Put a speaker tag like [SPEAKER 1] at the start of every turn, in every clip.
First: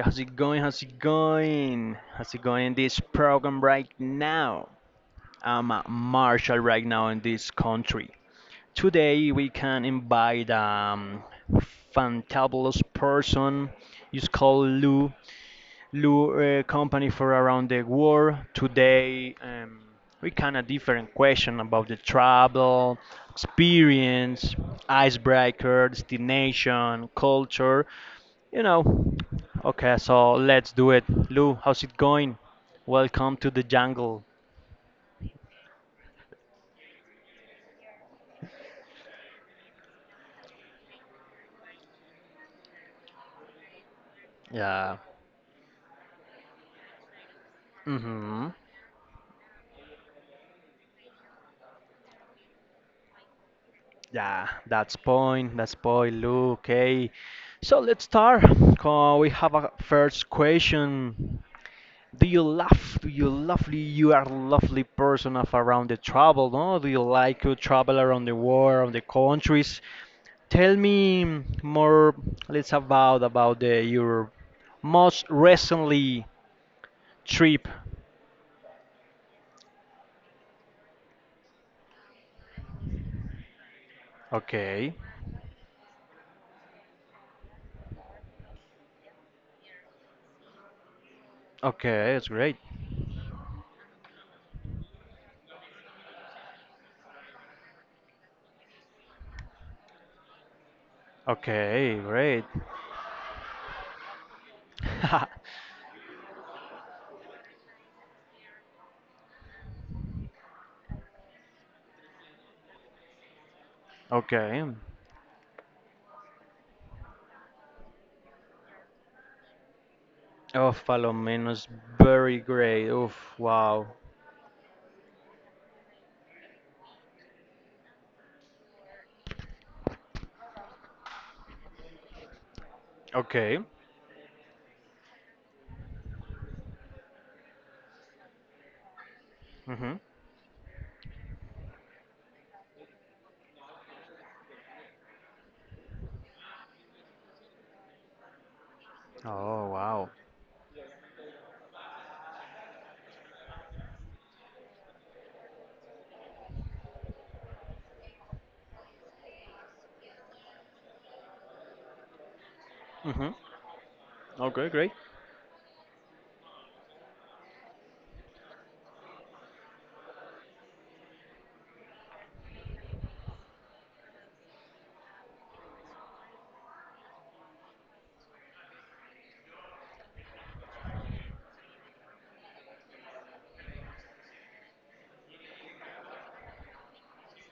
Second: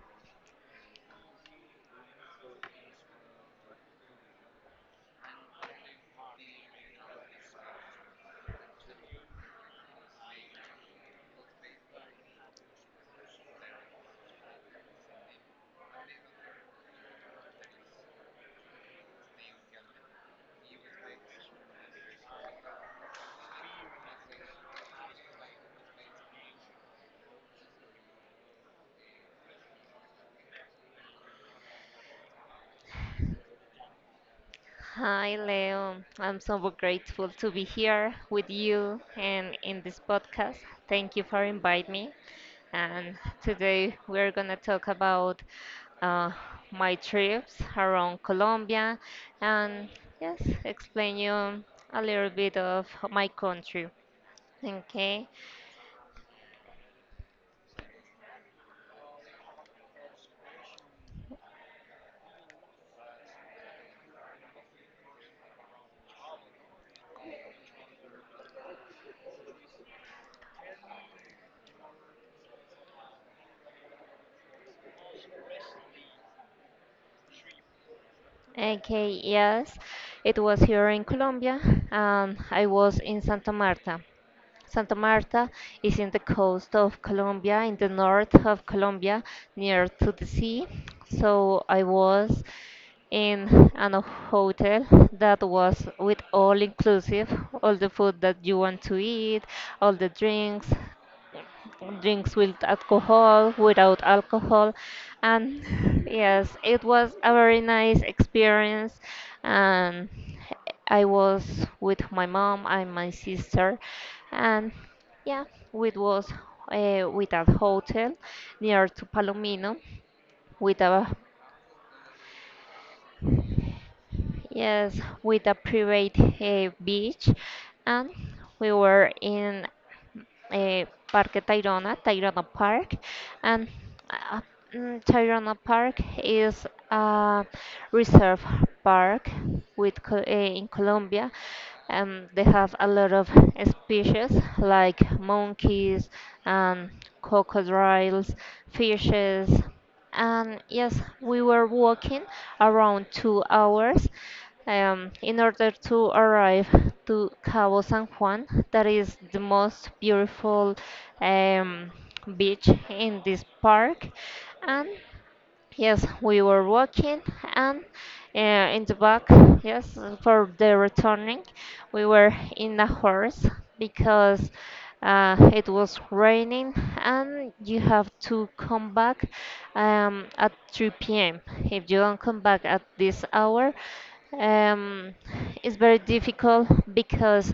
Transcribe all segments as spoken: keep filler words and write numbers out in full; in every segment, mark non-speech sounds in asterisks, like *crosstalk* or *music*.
[SPEAKER 1] how's it going? How's it going? How's it going in this program right now? I'm a marshal right now in this country. Today, we can invite um fantabulous person. It's called Lou. Lou uh, company for around the world. Today, um, we can a different question about the travel, experience, icebreaker, destination, culture, you know. Okay, so let's do it. Lou, how's it going? Welcome to the jungle.
[SPEAKER 2] Hi, Leo. I'm so grateful to be here with you and in this podcast. Thank you for inviting me. And today we're going to talk
[SPEAKER 1] Yeah.
[SPEAKER 2] about uh, my trips around
[SPEAKER 1] Mm-hmm.
[SPEAKER 2] Colombia and, yes, explain you a little bit of my country.
[SPEAKER 1] Yeah, that's
[SPEAKER 2] Okay.
[SPEAKER 1] point. That's point, Lou. Okay. So let's start. Uh, we have a first question. Do you love? Do you lovely? You are lovely person of around the travel, no? Do you like to travel around the world, around the countries? Tell me more. Let's about about the your most recently trip.
[SPEAKER 2] Okay, yes. It was here in Colombia. Um, I was in Santa Marta. Santa
[SPEAKER 1] Okay.
[SPEAKER 2] Marta is in the coast of Colombia, in the north of Colombia, near to the sea. So I
[SPEAKER 1] Okay, it's
[SPEAKER 2] was
[SPEAKER 1] great.
[SPEAKER 2] in an hotel that was with all inclusive, all the food that you want to eat, all the drinks
[SPEAKER 1] Okay,
[SPEAKER 2] drinks
[SPEAKER 1] great.
[SPEAKER 2] with alcohol, without alcohol,
[SPEAKER 1] *laughs*
[SPEAKER 2] and *laughs* yes, it was a very nice experience. And I was with my mom and my sister,
[SPEAKER 1] Okay.
[SPEAKER 2] and yeah, it was uh, with a hotel near to Palomino
[SPEAKER 1] Oh,
[SPEAKER 2] with a
[SPEAKER 1] Palomino's very great. Oof, wow.
[SPEAKER 2] yes with a private uh, beach and we were in uh, Parque Tayrona, Tayrona Park,
[SPEAKER 1] Okay.
[SPEAKER 2] and uh, mm, Tayrona Park is a reserve park
[SPEAKER 1] Mm-hmm.
[SPEAKER 2] with co- eh, in Colombia. Um, they have a lot of species like monkeys and crocodiles, fishes,
[SPEAKER 1] Oh, wow.
[SPEAKER 2] and yes, we were walking around two hours um, in order to arrive to Cabo San Juan, that is the most beautiful um, beach in
[SPEAKER 1] Mm-hmm.
[SPEAKER 2] this park.
[SPEAKER 1] Great,
[SPEAKER 2] And
[SPEAKER 1] great.
[SPEAKER 2] yes, we were walking, and uh, in the back, yes, for the returning, we were in a horse because uh, it was raining, and you have to come back um, at three p m. If you don't come back at this hour, um, it's very difficult because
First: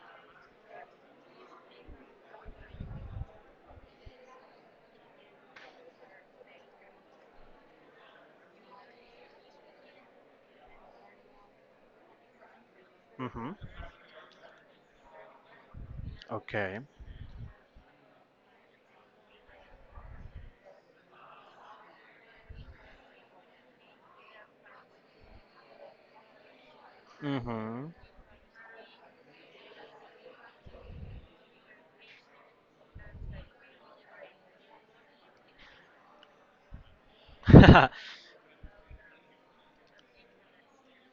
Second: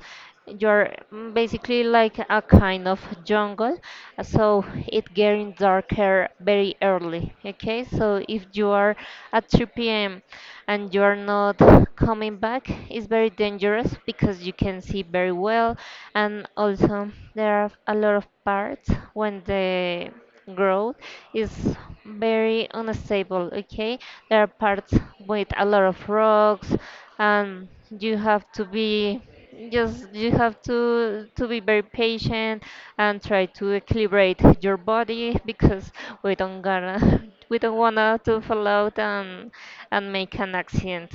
[SPEAKER 2] you're mm, basically like a kind of jungle, so it getting darker very early. Okay, so if you are at three p m and you are not coming back, it's very
[SPEAKER 1] Mm-hmm.
[SPEAKER 2] dangerous because you can see very well. And
[SPEAKER 1] Okay.
[SPEAKER 2] also, there are a lot of parts when the growth is very unstable, okay? There are parts with a lot of rocks, and
[SPEAKER 1] Mm-hmm.
[SPEAKER 2] you have to be, just you have to to be very patient and try to equilibrate your body because we don't gonna *laughs* we don't wanna
[SPEAKER 1] *laughs*
[SPEAKER 2] to fall out and and make an accident.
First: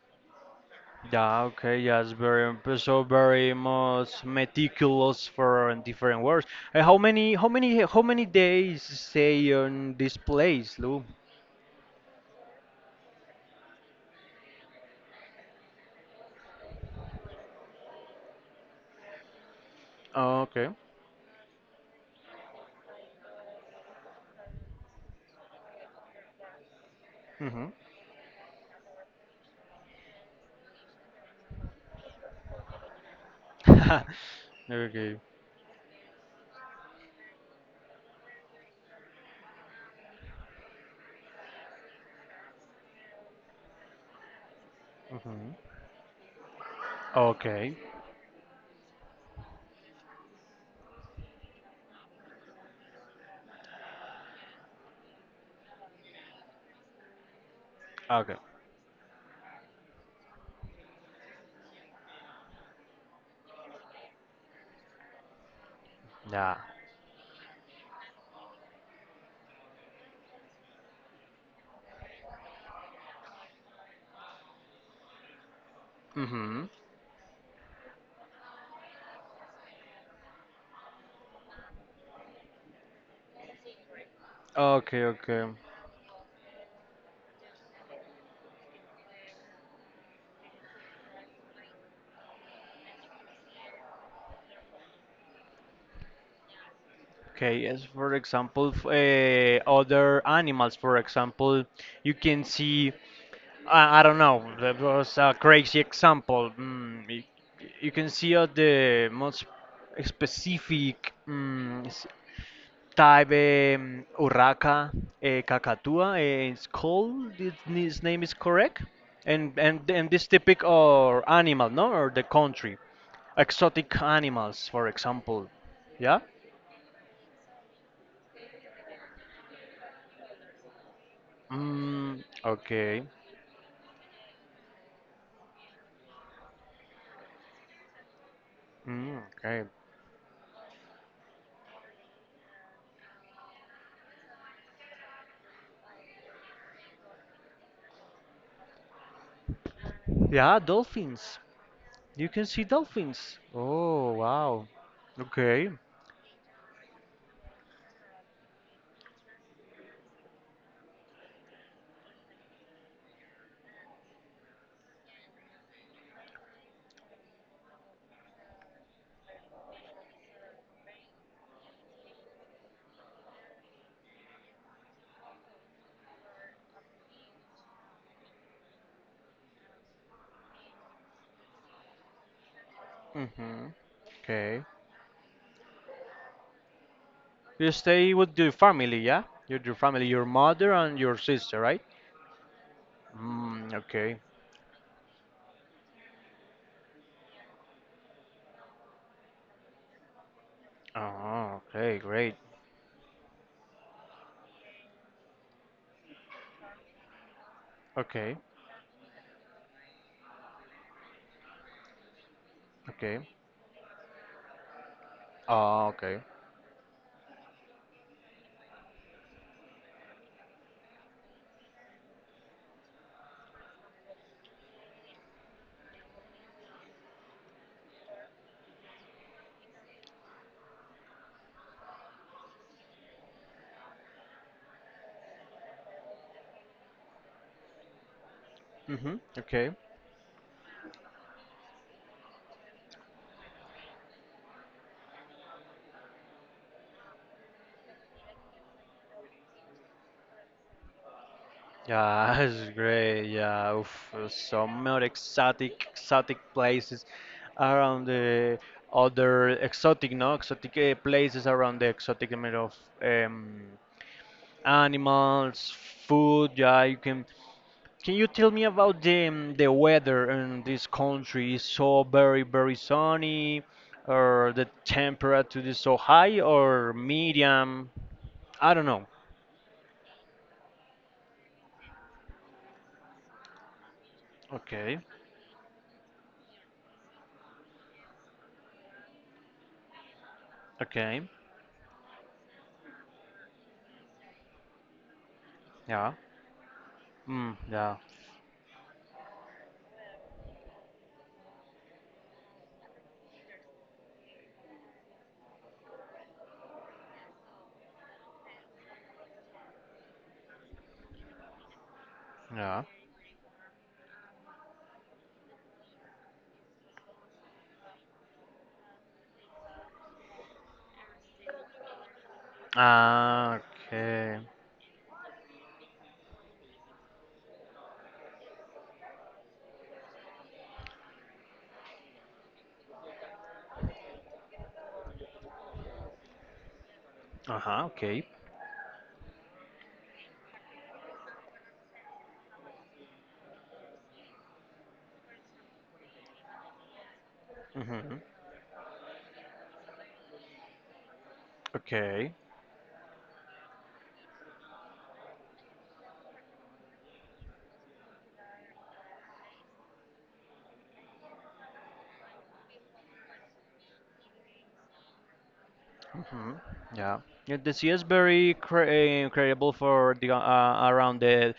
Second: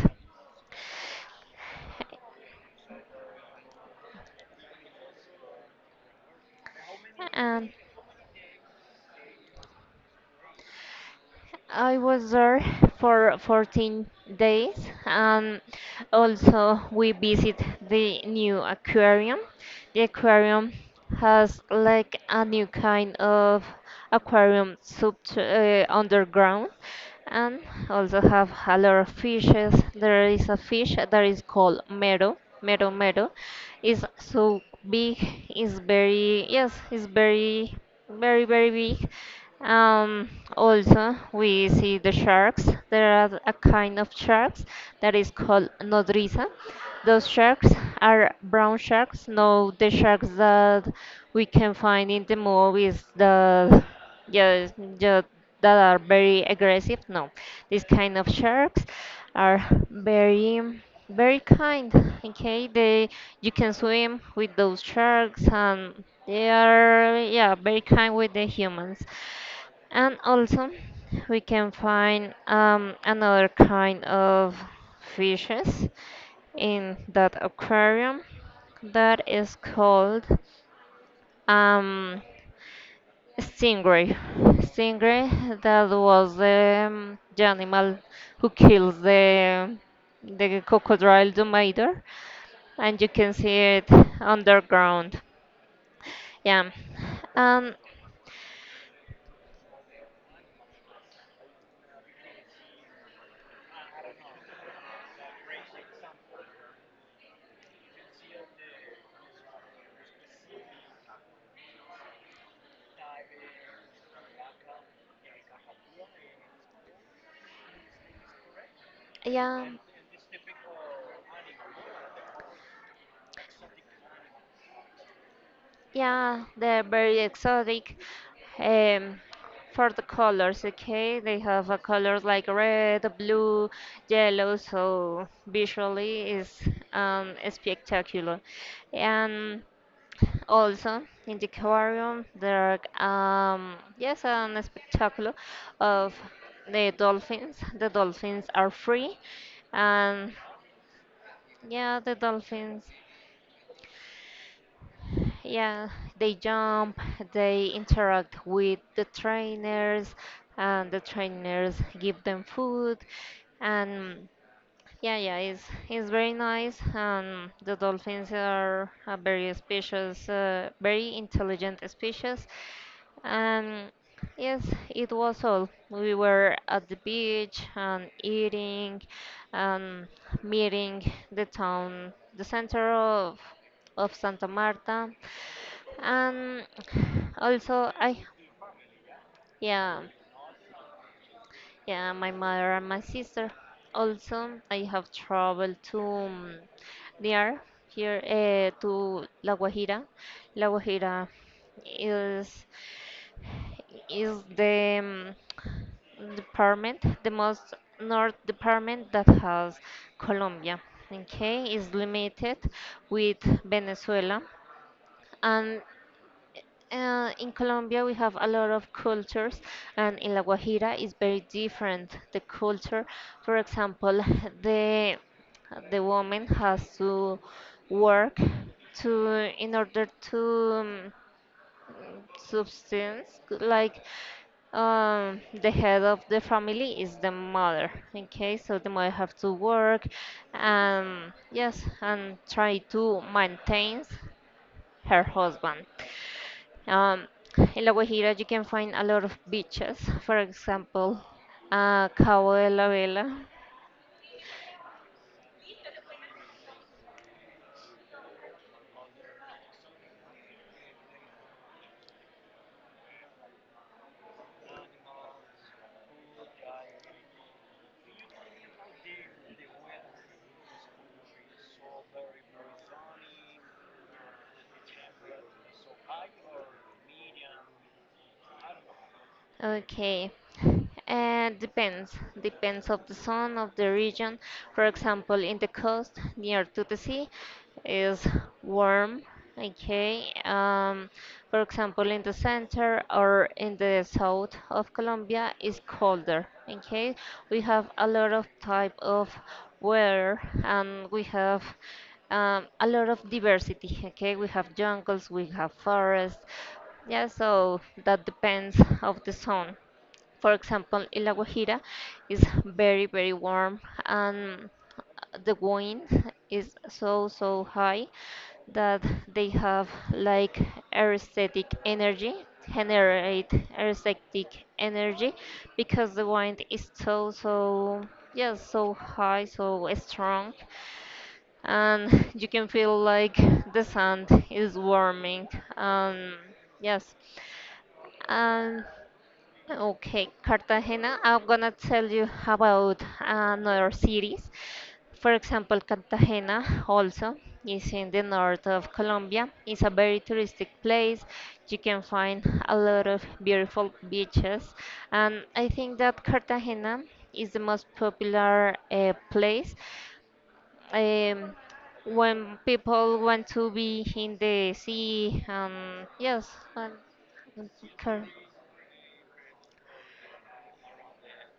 [SPEAKER 1] Yeah, okay, yeah, it's very so very much meticulous for different words. Uh, how many how
[SPEAKER 2] And
[SPEAKER 1] many how many days stay on this place, Lou?
[SPEAKER 2] I was there for fourteen days, and also we visit the new aquarium. The
[SPEAKER 1] Oh, okay.
[SPEAKER 2] aquarium has like a new kind of aquarium sub uh, underground, and
[SPEAKER 1] Mm-hmm.
[SPEAKER 2] also have a lot of fishes. There is a fish that is called mero, mero mero. Is
[SPEAKER 1] *laughs*
[SPEAKER 2] so big,
[SPEAKER 1] Okay.
[SPEAKER 2] it's very, yes, it's very very very big. um, Also, we see the sharks. There are a kind of sharks that is
[SPEAKER 1] Hmm.
[SPEAKER 2] called nodriza. Those sharks
[SPEAKER 1] Okay.
[SPEAKER 2] are brown sharks, no, the sharks that we can find in the movies that, yeah, yeah, that are very aggressive. No, these kind of
[SPEAKER 1] Okay.
[SPEAKER 2] sharks are very very kind. Okay, they you can swim with those sharks, and they
[SPEAKER 1] Yeah.
[SPEAKER 2] are, yeah, very kind with the humans. And also, we can find um, another kind of fishes
[SPEAKER 1] Hmm.
[SPEAKER 2] in that aquarium that is called um, stingray.
[SPEAKER 1] Okay, okay.
[SPEAKER 2] Stingray, that was the, um, the animal who kills the the crocodile Domator, and you can see it underground. Yeah.
[SPEAKER 1] Okay,
[SPEAKER 2] Um,
[SPEAKER 1] yes, for example, f- eh, other animals, for example, you can see, I, I don't know, that was a crazy example. Mm, you, you can see uh, the most specific mm, s- type um, Urraca uh, cacatua. eh, it's called. Its, its name is correct, and
[SPEAKER 2] yeah,
[SPEAKER 1] and and this typic or animal, no, or the country, exotic animals, for example, yeah.
[SPEAKER 2] yeah, they're very exotic. Um, for the colors, okay, they have a
[SPEAKER 1] Mm,
[SPEAKER 2] colors like
[SPEAKER 1] okay.
[SPEAKER 2] red, blue, yellow, so visually is um, spectacular.
[SPEAKER 1] Mm, okay.
[SPEAKER 2] And also in the aquarium, there are, um, yes, a spectacle of the dolphins. The dolphins are free, and,
[SPEAKER 1] Yeah, dolphins.
[SPEAKER 2] yeah, the
[SPEAKER 1] You can see
[SPEAKER 2] dolphins.
[SPEAKER 1] dolphins. Oh, wow. Okay.
[SPEAKER 2] Yeah, they jump, they interact with the trainers, and the trainers give them food. And, yeah, yeah, it's it's very nice. And the dolphins are a very species, uh, very intelligent species. And yes, it was all. We were at the beach and eating, and meeting the town, the center of
[SPEAKER 1] Mm-hmm.
[SPEAKER 2] of Santa
[SPEAKER 1] Okay.
[SPEAKER 2] Marta, and
[SPEAKER 1] You
[SPEAKER 2] also
[SPEAKER 1] stay
[SPEAKER 2] I.
[SPEAKER 1] with your family, yeah? Your, your
[SPEAKER 2] yeah
[SPEAKER 1] family, your mother and your sister, right?
[SPEAKER 2] yeah, my mother and my sister.
[SPEAKER 1] Mm, okay.
[SPEAKER 2] Also, I have traveled to, um, near here, uh, to La Guajira. La Guajira
[SPEAKER 1] Oh, okay, great.
[SPEAKER 2] is is the um, department, the most north
[SPEAKER 1] Okay,
[SPEAKER 2] department that has Colombia. Okay, is limited
[SPEAKER 1] okay.
[SPEAKER 2] with Venezuela, and,
[SPEAKER 1] Ah, okay.
[SPEAKER 2] uh, in Colombia, we have a lot of cultures, and in La Guajira is very different. The culture, for example, *laughs* the the woman has to work to in order to um, subsistence. Like, um, the head of the family is the mother. Okay, so the mother
[SPEAKER 1] Mm-hmm.
[SPEAKER 2] have to
[SPEAKER 1] Okay.
[SPEAKER 2] work, and yes, and try to maintain her husband. Um, in La Guajira, you can find a lot of beaches. For example, uh,
[SPEAKER 1] Yeah, *laughs*
[SPEAKER 2] Cabo
[SPEAKER 1] it's
[SPEAKER 2] de la
[SPEAKER 1] great.
[SPEAKER 2] Vela.
[SPEAKER 1] Yeah, oof, uh, some more exotic, exotic places around the other exotic, no, exotic uh, places around the exotic element of um, animals, food. Yeah, you can. Can you tell me about the um, the weather in this country? Is so very, very sunny, or the temperature is so high, or medium? I don't know.
[SPEAKER 2] Okay. Uh, depends. Depends of the zone of the region. For
[SPEAKER 1] Okay.
[SPEAKER 2] example, in the coast near to the sea is warm. Okay. Um,
[SPEAKER 1] Okay.
[SPEAKER 2] for example, in the center or in the south of Colombia is
[SPEAKER 1] Yeah.
[SPEAKER 2] colder. Okay.
[SPEAKER 1] Mm,
[SPEAKER 2] We have
[SPEAKER 1] yeah.
[SPEAKER 2] a lot of type of weather, and we have, um, a lot of diversity. Okay. We have jungles. We have forests, yeah, so that depends of the zone. For example, in La Guajira is
[SPEAKER 1] Yeah.
[SPEAKER 2] very, very warm, and the wind is so, so high that they have like aesthetic energy, generate
[SPEAKER 1] Ah, okay.
[SPEAKER 2] aesthetic energy because the wind is so, so, yeah, so high, so strong, and you can feel like the sand is warming. Um, yes,
[SPEAKER 1] Uh-huh, okay.
[SPEAKER 2] um, okay, Cartagena. I'm gonna tell you about another cities. For example, Cartagena also is in
[SPEAKER 1] Mm-hmm.
[SPEAKER 2] the north of Colombia. It's a very touristic place. You can
[SPEAKER 1] Okay.
[SPEAKER 2] find a lot of beautiful beaches, and I think that Cartagena is the most popular uh, place. Um, when people want to be in the sea, um, yes.
[SPEAKER 1] Mm-hmm.
[SPEAKER 2] um,
[SPEAKER 1] Yeah. Yeah,
[SPEAKER 2] in
[SPEAKER 1] the sea is
[SPEAKER 2] Car-
[SPEAKER 1] very cre- eh, incredible for the uh, around the,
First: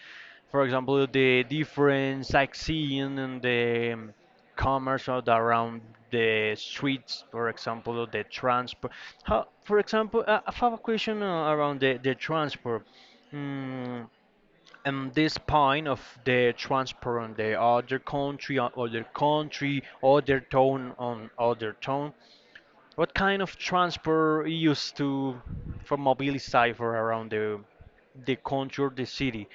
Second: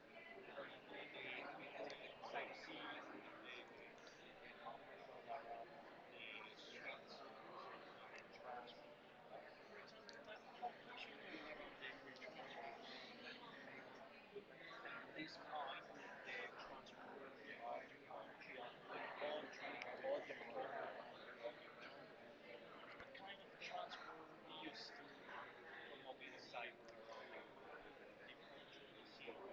[SPEAKER 1] for example, the different sightseeing and the um, commerce of the, around the streets, for example, the transport. How, for example, uh, I have a question uh, around the the transport. Mm, and this point of the transparent the other country or other country other town on other town what kind of transport used to for mobility cipher around the the country or the city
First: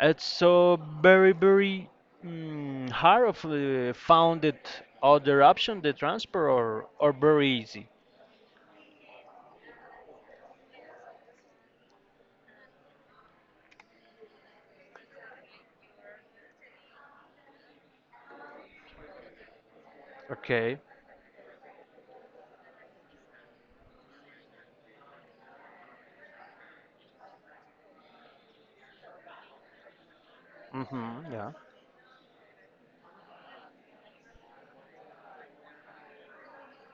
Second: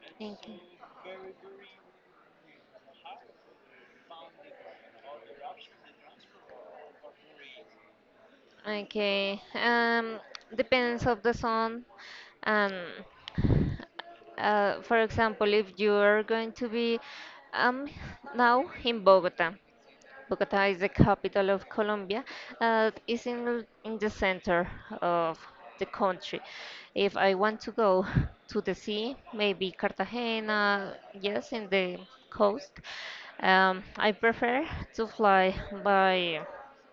[SPEAKER 1] it's
[SPEAKER 2] Thank you.
[SPEAKER 1] so very very mm, hard of uh, found it other option the transport or or very easy
[SPEAKER 2] Okay. Um, depends of the song. Um, uh, for example, if you are going to be um now in Bogota. Bogota
[SPEAKER 1] okay
[SPEAKER 2] is the capital of Colombia. Uh, it's in, in the center of the country. If I want to go to the sea, maybe Cartagena,
[SPEAKER 1] mm-hmm yeah
[SPEAKER 2] yes, in the coast. Um, I prefer to fly by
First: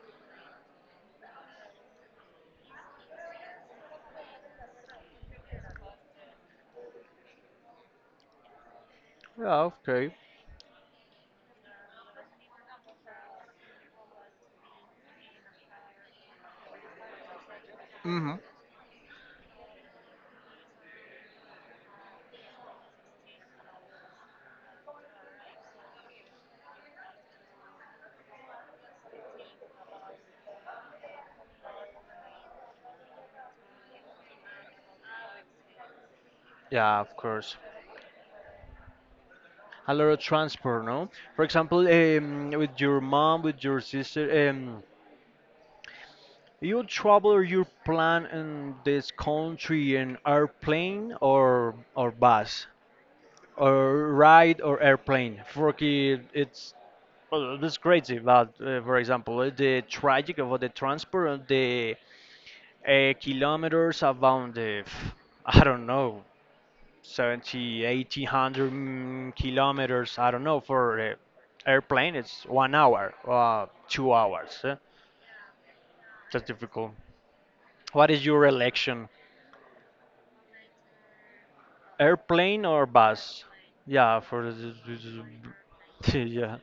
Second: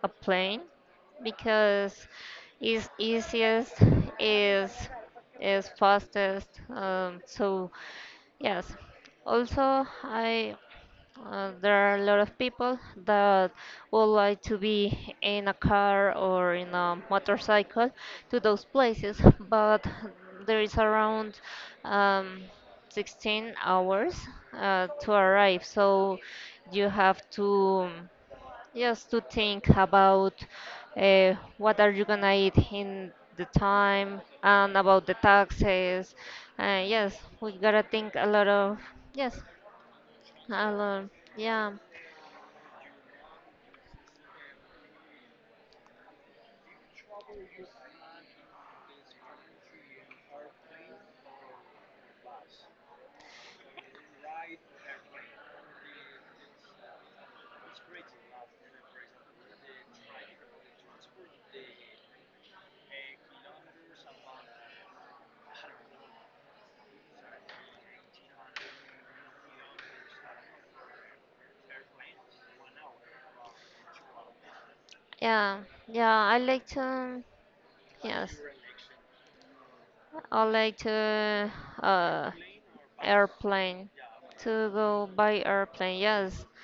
[SPEAKER 2] a plane because it's easiest, is is fastest. Um, so yes.
[SPEAKER 1] yeah
[SPEAKER 2] Also,
[SPEAKER 1] okay
[SPEAKER 2] I uh, there are a lot of people that would like to be in a car or in a motorcycle
[SPEAKER 1] hmm
[SPEAKER 2] to those places, but there is around, um, sixteen hours uh, to arrive. So you have to just to think about, uh, what are you gonna eat in the time and about the taxes. Uh,
[SPEAKER 1] yeah of
[SPEAKER 2] yes, we
[SPEAKER 1] course
[SPEAKER 2] gotta think a lot of, yes,
[SPEAKER 1] a lot of
[SPEAKER 2] a
[SPEAKER 1] transport,
[SPEAKER 2] lot.
[SPEAKER 1] no? For
[SPEAKER 2] Yeah.
[SPEAKER 1] example, um, with your mom, with your sister, um, you travel or you plan in this country in airplane or or bus or ride or airplane. For ki- it's well, that's crazy. But uh, for example, uh, the tragic of the transport, uh, the uh, kilometers about the *laughs* I don't know seventy, eighty, one hundred mm, kilometers. I don't know. For uh, airplane, it's one hour, uh, two hours. Eh?
[SPEAKER 2] Yeah, yeah, I
[SPEAKER 1] That's
[SPEAKER 2] like
[SPEAKER 1] difficult.
[SPEAKER 2] to,
[SPEAKER 1] What is
[SPEAKER 2] yes,
[SPEAKER 1] your election?
[SPEAKER 2] I like to uh,
[SPEAKER 1] Airplane or bus?
[SPEAKER 2] airplane,
[SPEAKER 1] Yeah, for
[SPEAKER 2] to go by airplane,
[SPEAKER 1] the- *laughs*
[SPEAKER 2] yes.
[SPEAKER 1] yeah.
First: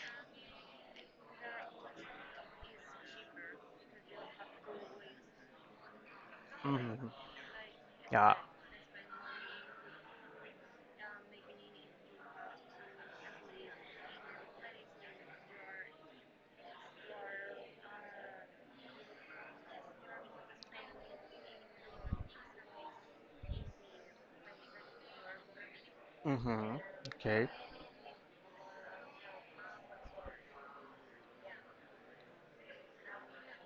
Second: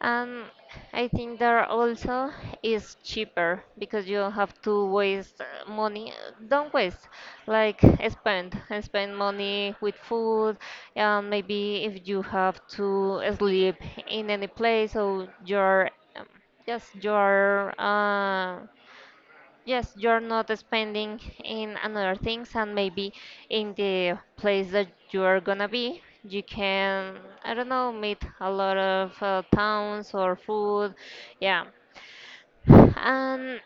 [SPEAKER 2] And I think there also is cheaper because you don't have to waste uh, money. uh, Don't waste,
[SPEAKER 1] Mhm.
[SPEAKER 2] like uh,
[SPEAKER 1] Yeah.
[SPEAKER 2] spend and spend money with food. And maybe if you have to sleep in any place, so your, um, yes, your. Are. Yes, you're not spending in another things, and maybe in the place that you're gonna be, you
[SPEAKER 1] Hmm.
[SPEAKER 2] can,
[SPEAKER 1] Okay.
[SPEAKER 2] I don't know, meet a lot of uh, towns or food. Yeah. And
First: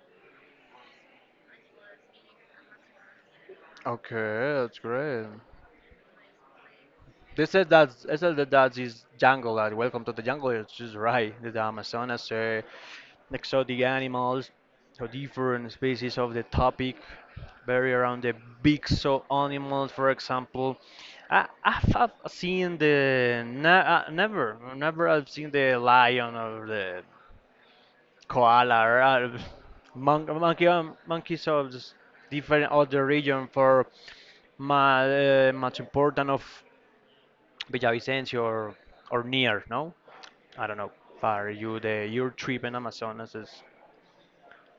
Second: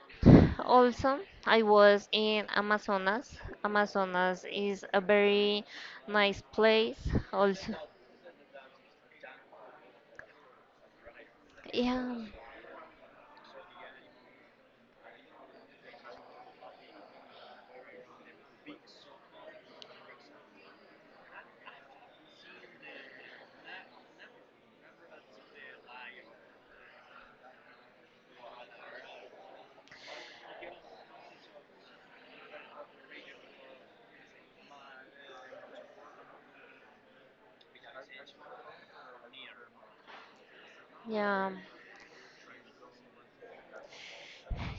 [SPEAKER 2] also, I was in Amazonas. Amazonas
[SPEAKER 1] Okay, that's
[SPEAKER 2] is a
[SPEAKER 1] great.
[SPEAKER 2] very nice place
[SPEAKER 1] They said
[SPEAKER 2] also.
[SPEAKER 1] that they said that that is jungle. That welcome to the jungle. It's just right. The
[SPEAKER 2] Yeah.
[SPEAKER 1] Amazonas. Uh, exotic animals so different species of the topic, very around the big so animals, for example. I, I've, have seen the ne uh, never, never I've seen the lion or the koala or uh, mon monkey, um, monkeys of s- different other region for my, uh, much important of Villavicencio or, or near, no? I don't know. For
[SPEAKER 2] Yeah.
[SPEAKER 1] you, the your trip in Amazonas is.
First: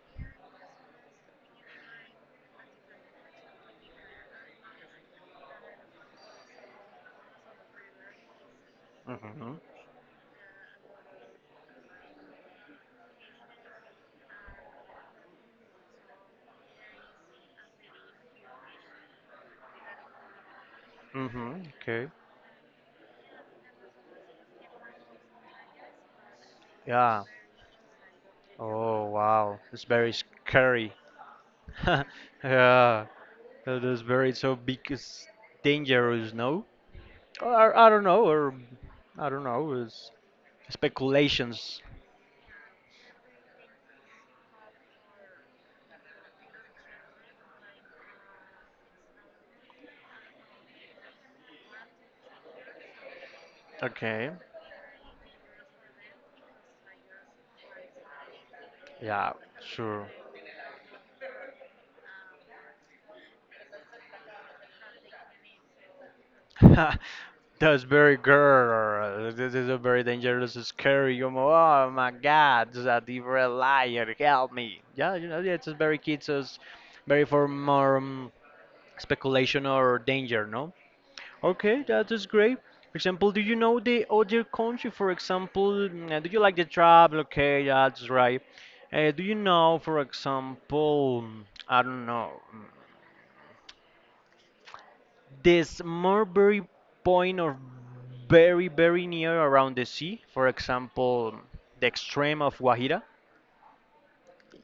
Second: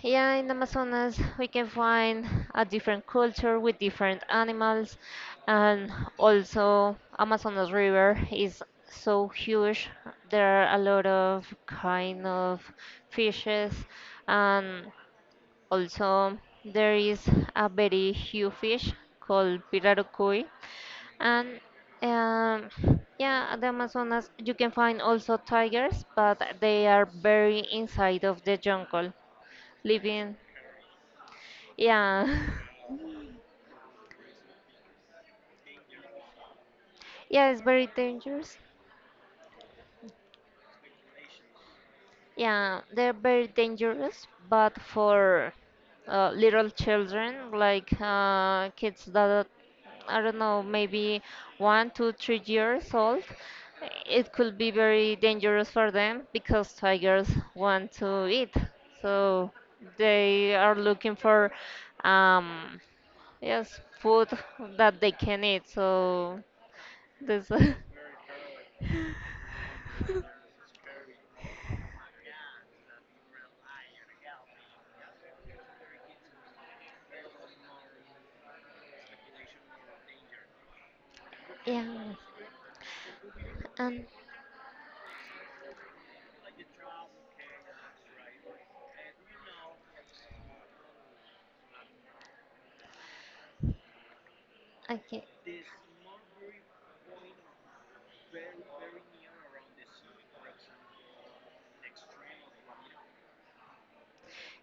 [SPEAKER 2] Yeah, in Amazonas we can find a different culture with different animals, and also Amazonas River is so
[SPEAKER 1] Mhm.
[SPEAKER 2] huge. There are a lot of kind of fishes, and also there is a very huge fish called pirarucuy, and,
[SPEAKER 1] Mm-hmm. Okay.
[SPEAKER 2] um, yeah, the Amazonas you can find also tigers, but they are
[SPEAKER 1] Yeah.
[SPEAKER 2] very inside of the
[SPEAKER 1] Oh
[SPEAKER 2] jungle
[SPEAKER 1] wow, it's very
[SPEAKER 2] living,
[SPEAKER 1] scary. *laughs*
[SPEAKER 2] yeah,
[SPEAKER 1] Yeah, it is very so big, it's dangerous. No,
[SPEAKER 2] *laughs* yeah, it's
[SPEAKER 1] or
[SPEAKER 2] very
[SPEAKER 1] I don't know, or
[SPEAKER 2] dangerous.
[SPEAKER 1] I don't know. It's speculations.
[SPEAKER 2] Yeah, they're very dangerous, but for uh, little children, like uh, kids that, I don't know, maybe one, two, three years old,
[SPEAKER 1] Okay.
[SPEAKER 2] it could be very dangerous for them because tigers want to eat.
[SPEAKER 1] Yeah.
[SPEAKER 2] So
[SPEAKER 1] Sure.
[SPEAKER 2] they are looking for, um, yes, food that they can eat. So
[SPEAKER 1] *laughs*
[SPEAKER 2] this,
[SPEAKER 1] That's very girl. This is a very dangerous, scary. You know, oh my God, it's a different liar. Help me. Yeah, you know, yeah, it's very kids, it's very for more um, speculation or danger, no?
[SPEAKER 2] *laughs*
[SPEAKER 1] Okay, that
[SPEAKER 2] yeah,
[SPEAKER 1] is great. For example, do you know
[SPEAKER 2] and.
[SPEAKER 1] the other country? For example, mm, uh, do you like the travel? Okay, that's right. Uh, do you know, for example, mm, I don't know, mm,
[SPEAKER 2] Okay.
[SPEAKER 1] this Mulberry Point or very, very near around the sea? For example, mm, the extreme of Guajira,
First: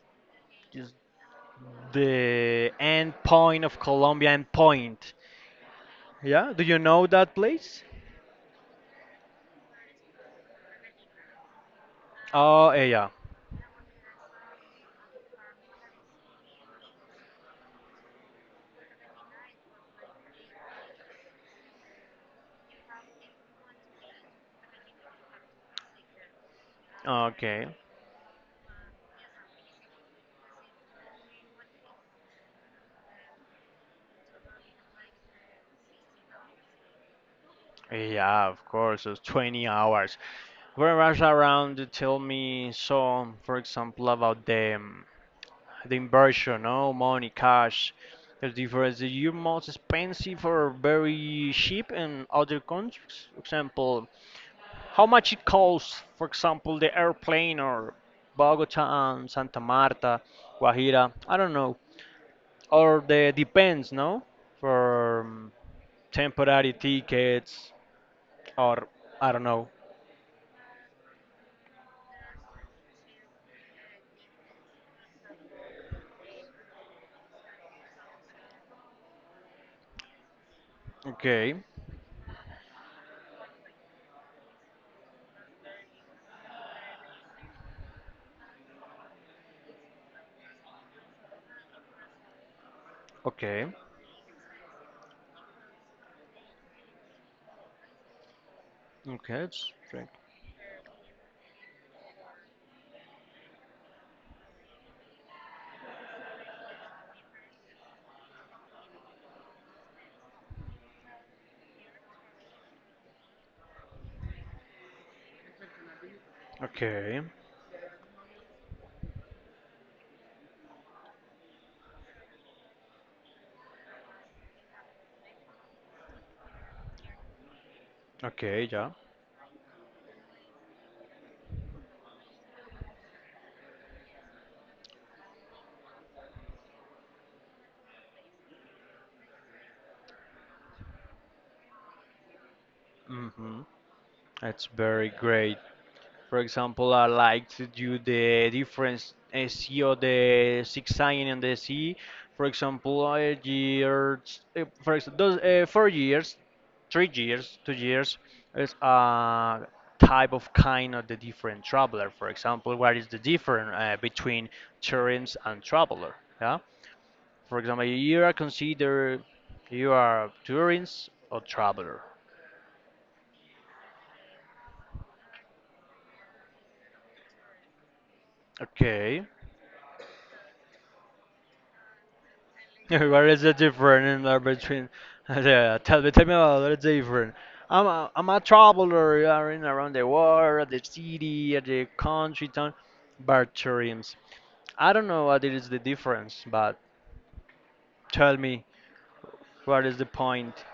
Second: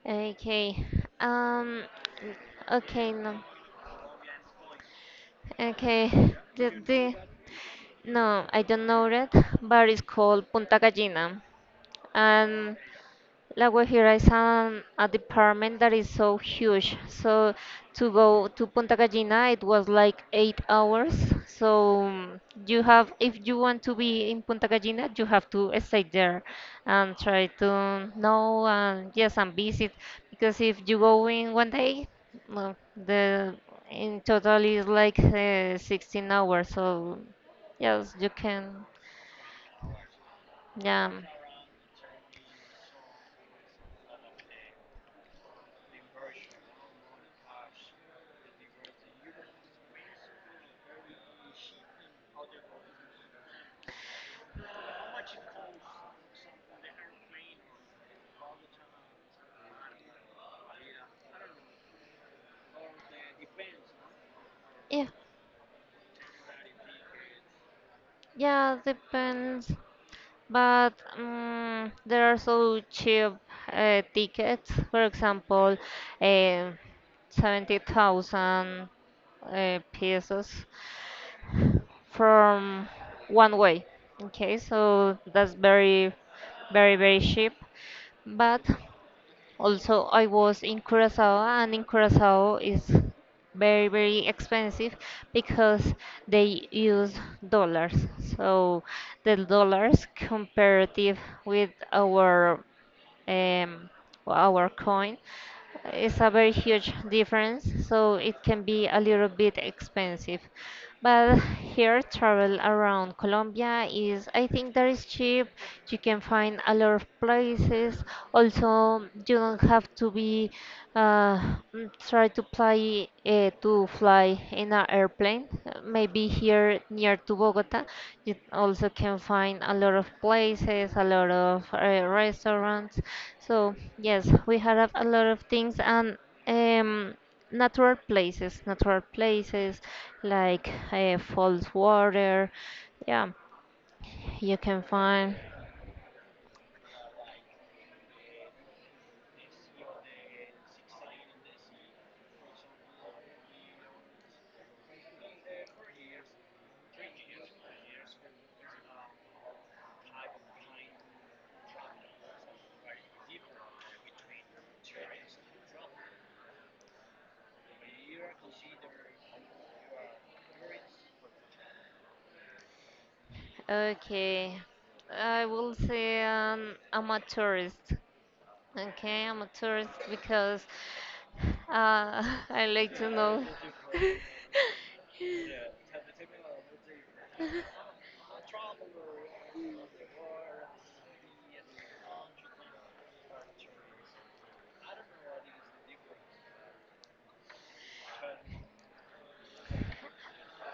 [SPEAKER 2] Okay.
[SPEAKER 1] just
[SPEAKER 2] Um.
[SPEAKER 1] the
[SPEAKER 2] Okay.
[SPEAKER 1] end
[SPEAKER 2] No.
[SPEAKER 1] point of Colombia end point.
[SPEAKER 2] Okay.
[SPEAKER 1] Yeah, do
[SPEAKER 2] The,
[SPEAKER 1] you know
[SPEAKER 2] the
[SPEAKER 1] that place?
[SPEAKER 2] no, I don't know it, but it's called Punta Gallina,
[SPEAKER 1] Oh,
[SPEAKER 2] and
[SPEAKER 1] eh, yeah.
[SPEAKER 2] La Guajira is an, a department that is so huge. So to go to Punta Gallina, it was like eight hours. So, mm, you have, if you want to be in Punta Gallina, you have to stay there and try
[SPEAKER 1] Okay.
[SPEAKER 2] to know and, yes, and visit because if you go in one day, well, the in total is like, uh, sixteen hours. So yes, you
[SPEAKER 1] Yeah, of
[SPEAKER 2] can,
[SPEAKER 1] course, it's twenty hours.
[SPEAKER 2] yeah,
[SPEAKER 1] Whereas around, you tell me some, for example, about the, um, the inversion, no money, cash. The difference is you most expensive or very cheap in other countries. For example, how much it costs, for example, the airplane or Bogota and Santa Marta, Guajira, I don't know. Or the depends, no?
[SPEAKER 2] yeah,
[SPEAKER 1] For um, temporary tickets
[SPEAKER 2] yeah,
[SPEAKER 1] or I don't know.
[SPEAKER 2] depends. But mm there are so cheap uh, tickets, for example, uh, seventy thousand uh, pesos
[SPEAKER 1] Okay.
[SPEAKER 2] from one way. Okay, so that's very, very, very cheap. But also, I was in Curacao, and in Curacao is
[SPEAKER 1] Okay,
[SPEAKER 2] very, very expensive because they use dollars. So the
[SPEAKER 1] okay, it's
[SPEAKER 2] dollars
[SPEAKER 1] drink.
[SPEAKER 2] comparative with our um, our coin is a very huge difference. So it can be a little bit expensive. But here, travel around Colombia is, I think, that is cheap. You can find a lot of
[SPEAKER 1] Okay,
[SPEAKER 2] places. Also, you don't have to be, uh, mm, try to fly, uh, to fly in an airplane. Uh, Maybe here near to Bogota, you
[SPEAKER 1] okay,
[SPEAKER 2] also
[SPEAKER 1] yeah.
[SPEAKER 2] can find a lot of places, a lot of uh, restaurants. So yes, we had a a lot of things, and. Um, Natural places, natural places like uh, falls water. Yeah,
[SPEAKER 1] Mm-hmm.
[SPEAKER 2] you
[SPEAKER 1] It's
[SPEAKER 2] can
[SPEAKER 1] very
[SPEAKER 2] find.
[SPEAKER 1] great. For example, I like to do the difference uh, sea the six sign and the C. For example, uh, years, uh, for example, those uh, four years, three years, two years is a type of kind of the different traveler. For example, what is the difference uh, between tourists and traveler? For example, you are considered you are a tourist or traveler.
[SPEAKER 2] Okay, I will say, um, I'm a tourist.
[SPEAKER 1] Okay.
[SPEAKER 2] Okay, I'm a tourist because uh, *laughs* I
[SPEAKER 1] *laughs*
[SPEAKER 2] like to
[SPEAKER 1] What is
[SPEAKER 2] know.
[SPEAKER 1] the
[SPEAKER 2] *laughs*
[SPEAKER 1] difference in, between? *laughs* Yeah, tell me, tell me about what is different. I'm a, I'm a traveler. You are in around the world, the city, the country, town, but tourism. I don't know what is the difference, but tell me what is the point.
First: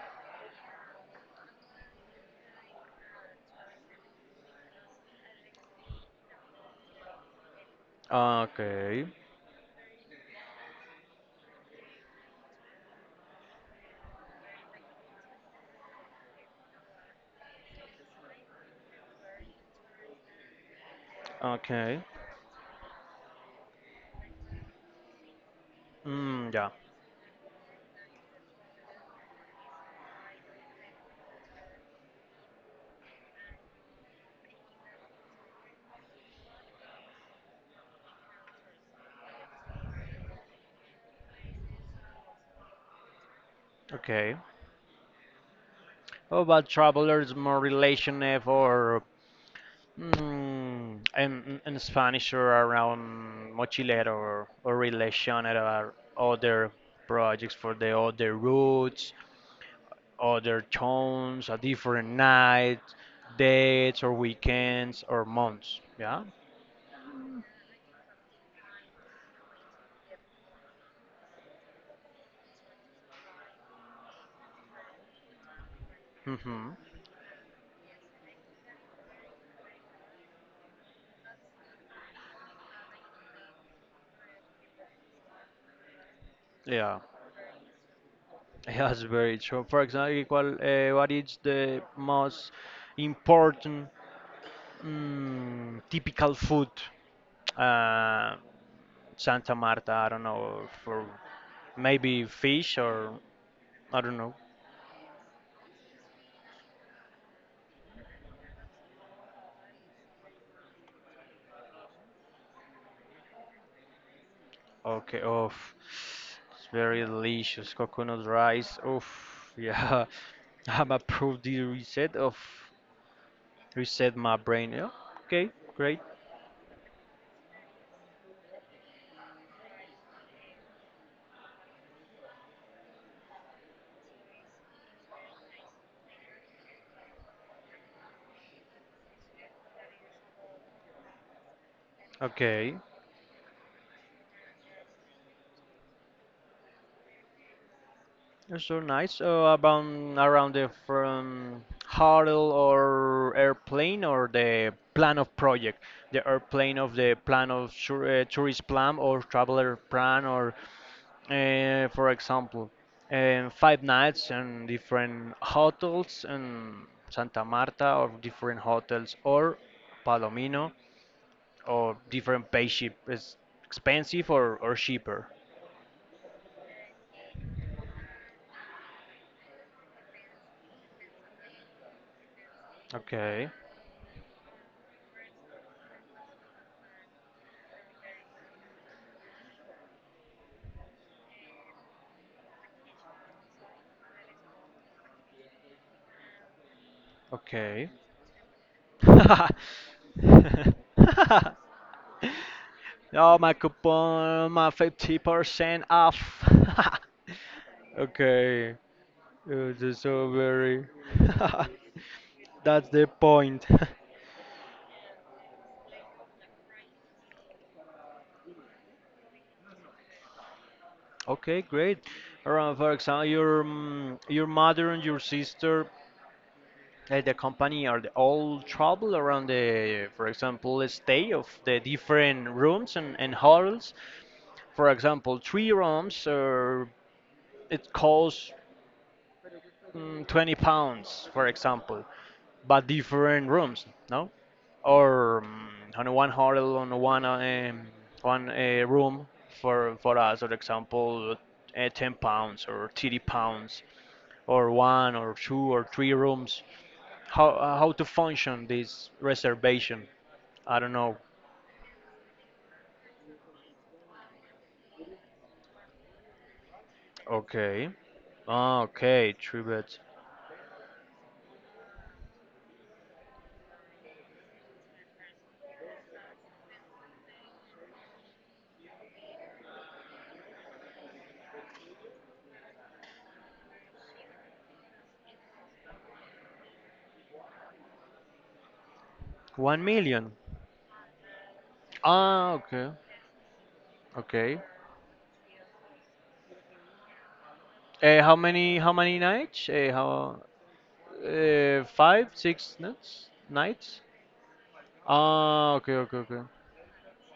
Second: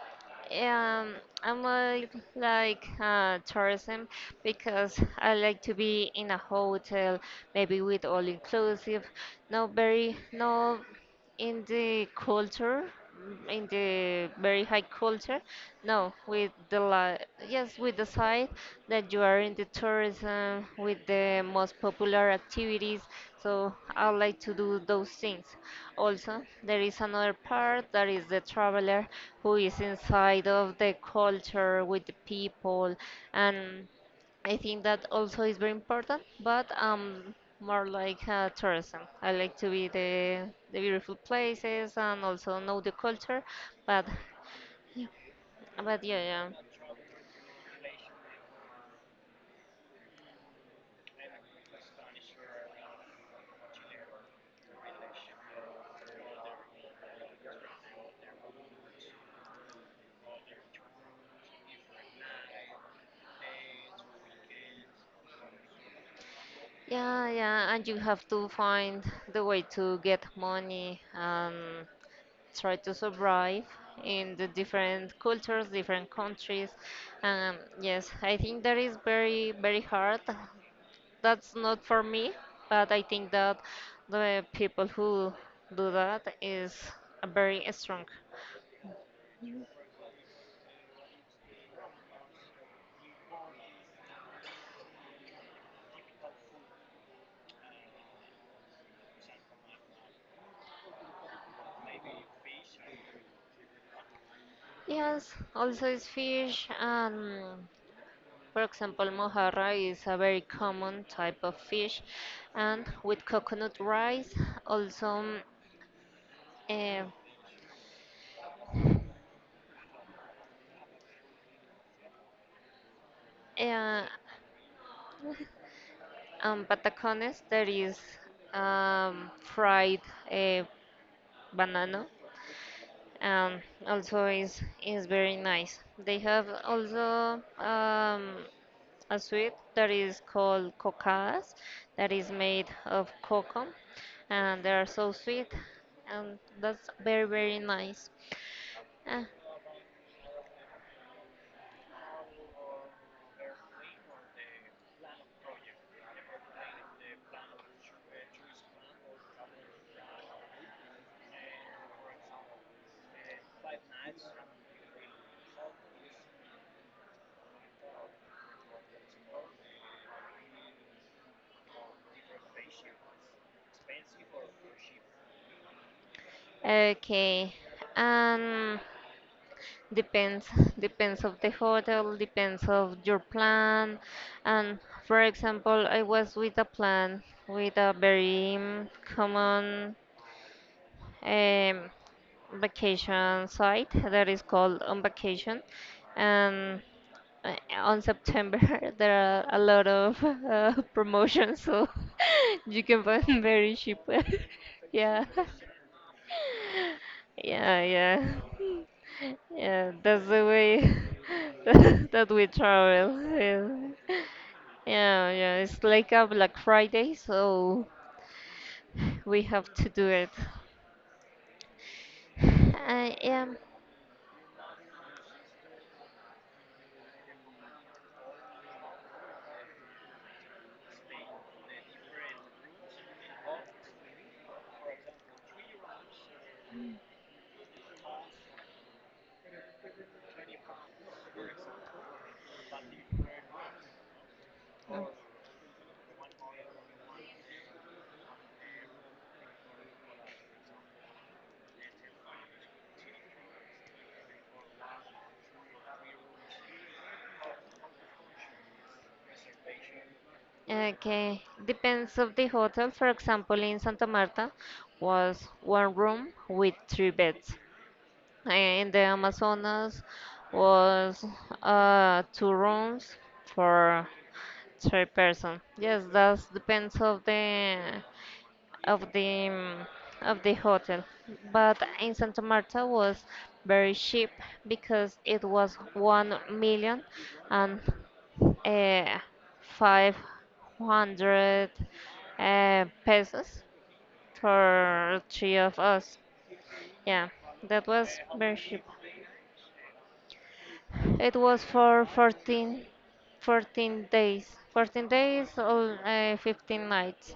[SPEAKER 2] Um, I'm like like uh, tourism because I like to be in a hotel, maybe with all inclusive,
[SPEAKER 1] Okay.
[SPEAKER 2] no, very no in the culture, mm, in the very high culture, no, with the la yes, we decide that you are in the tourism with the most
[SPEAKER 1] Okay.
[SPEAKER 2] popular activities, so I would like to do those things. Also,
[SPEAKER 1] Mm, yeah.
[SPEAKER 2] there is another part that is the traveler who is inside of the culture with the people, and I think that also is very important, but um more like uh, tourism. I like to be the the beautiful places and also know the culture, but
[SPEAKER 1] Okay.
[SPEAKER 2] but yeah,
[SPEAKER 1] What
[SPEAKER 2] yeah.
[SPEAKER 1] about travelers more relational or Mm, in, in Spanish or around Mochilero or, or relationed or other projects for the other routes, other tones, a different night, dates or weekends or months. Yeah.
[SPEAKER 2] Yeah, yeah, and you have to find the way to get money and try to survive in the different cultures, different countries.
[SPEAKER 1] Hmm.
[SPEAKER 2] Um, yes, I think that is very, very hard. That's not for me, but I think that the people who do that is
[SPEAKER 1] Yeah. *laughs*
[SPEAKER 2] very strong.
[SPEAKER 1] Yeah, that's very true. For example, ¿cuál, eh, what is the most important mm, typical food? Uh, Santa Marta, I don't know, for maybe fish or I don't know.
[SPEAKER 2] Yes, also is fish. Um, For example, mojarra is a very common type of fish, and with coconut rice,
[SPEAKER 1] Okay,
[SPEAKER 2] also
[SPEAKER 1] oh, it's very
[SPEAKER 2] eh,
[SPEAKER 1] delicious. Coconut rice. Oh, yeah. *laughs* I'm approved the reset of
[SPEAKER 2] eh,
[SPEAKER 1] reset my brain. Yeah. Okay, great.
[SPEAKER 2] um, patacones, that is um, fried eh, banana, and also is is very nice. They have also um, a sweet that is called cocadas, that is made
[SPEAKER 1] Okay,
[SPEAKER 2] of cocoa, and they are so sweet, and that's very very nice.
[SPEAKER 1] that's so nice.
[SPEAKER 2] Ah,
[SPEAKER 1] Uh, about around the from huddle or airplane or the plan of project, the airplane of the plan of tour, uh, tourist plan or traveler plan or Uh, for example, uh, five nights in different hotels in Santa Marta or different hotels or Palomino or different pay ship is expensive or, or cheaper.
[SPEAKER 2] okay. Um, depends, depends of the hotel, depends of your
[SPEAKER 1] Okay,
[SPEAKER 2] plan. And for example, I was with a plan with a very um, common um, vacation site that is called On Vacation, and uh,
[SPEAKER 1] okay.
[SPEAKER 2] on September *laughs* there are a
[SPEAKER 1] *laughs*
[SPEAKER 2] lot of uh, *laughs* promotions, so *laughs* you can
[SPEAKER 1] Oh,
[SPEAKER 2] find
[SPEAKER 1] my
[SPEAKER 2] very cheap. *laughs*
[SPEAKER 1] coupon, my
[SPEAKER 2] Yeah.
[SPEAKER 1] fifty percent off.
[SPEAKER 2] Yeah,
[SPEAKER 1] *laughs*
[SPEAKER 2] yeah.
[SPEAKER 1] Okay,
[SPEAKER 2] *laughs*
[SPEAKER 1] it
[SPEAKER 2] Yeah,
[SPEAKER 1] is
[SPEAKER 2] that's
[SPEAKER 1] so
[SPEAKER 2] the
[SPEAKER 1] very.
[SPEAKER 2] way
[SPEAKER 1] *laughs*
[SPEAKER 2] *laughs* that that we
[SPEAKER 1] That's the
[SPEAKER 2] travel.
[SPEAKER 1] point.
[SPEAKER 2] Yeah.
[SPEAKER 1] *laughs*
[SPEAKER 2] Yeah, yeah, it's like a Black Friday, so we have to do it.
[SPEAKER 1] Okay, great. Uh, for
[SPEAKER 2] I
[SPEAKER 1] example,
[SPEAKER 2] am
[SPEAKER 1] your mm, your mother and your sister at the company are they all travel around the, for example, stay of the different rooms and, and halls. For example, three rooms, uh, it costs mm, twenty pounds, for example, but different rooms, no? Or mm, on one hotel, on one uh, um, one uh, room for for us, for example, uh, ten pounds or thirty pounds, or one or two or three rooms. How uh, how to function this reservation? I don't know.
[SPEAKER 2] okay. Depends of the hotel. For example, in Santa Marta was one room with three beds.
[SPEAKER 1] Okay.
[SPEAKER 2] Uh,
[SPEAKER 1] Ah,
[SPEAKER 2] In the
[SPEAKER 1] okay, three beds.
[SPEAKER 2] Amazonas was uh, two rooms for third person. Yes, that depends of the of the um, of the hotel. But in Santa Marta was very cheap because it was one million and uh,
[SPEAKER 1] One
[SPEAKER 2] five
[SPEAKER 1] million.
[SPEAKER 2] hundred
[SPEAKER 1] Ah,
[SPEAKER 2] uh,
[SPEAKER 1] okay,
[SPEAKER 2] pesos
[SPEAKER 1] okay.
[SPEAKER 2] for three of us. Yeah, that was
[SPEAKER 1] Uh, how
[SPEAKER 2] very
[SPEAKER 1] many
[SPEAKER 2] cheap.
[SPEAKER 1] how many nights? Uh, how?
[SPEAKER 2] It was
[SPEAKER 1] Uh,
[SPEAKER 2] for
[SPEAKER 1] five, six
[SPEAKER 2] fourteen
[SPEAKER 1] nights? Nights?
[SPEAKER 2] fourteen days, fourteen days
[SPEAKER 1] Ah, okay,
[SPEAKER 2] or
[SPEAKER 1] okay,
[SPEAKER 2] uh,
[SPEAKER 1] okay.
[SPEAKER 2] fifteen nights.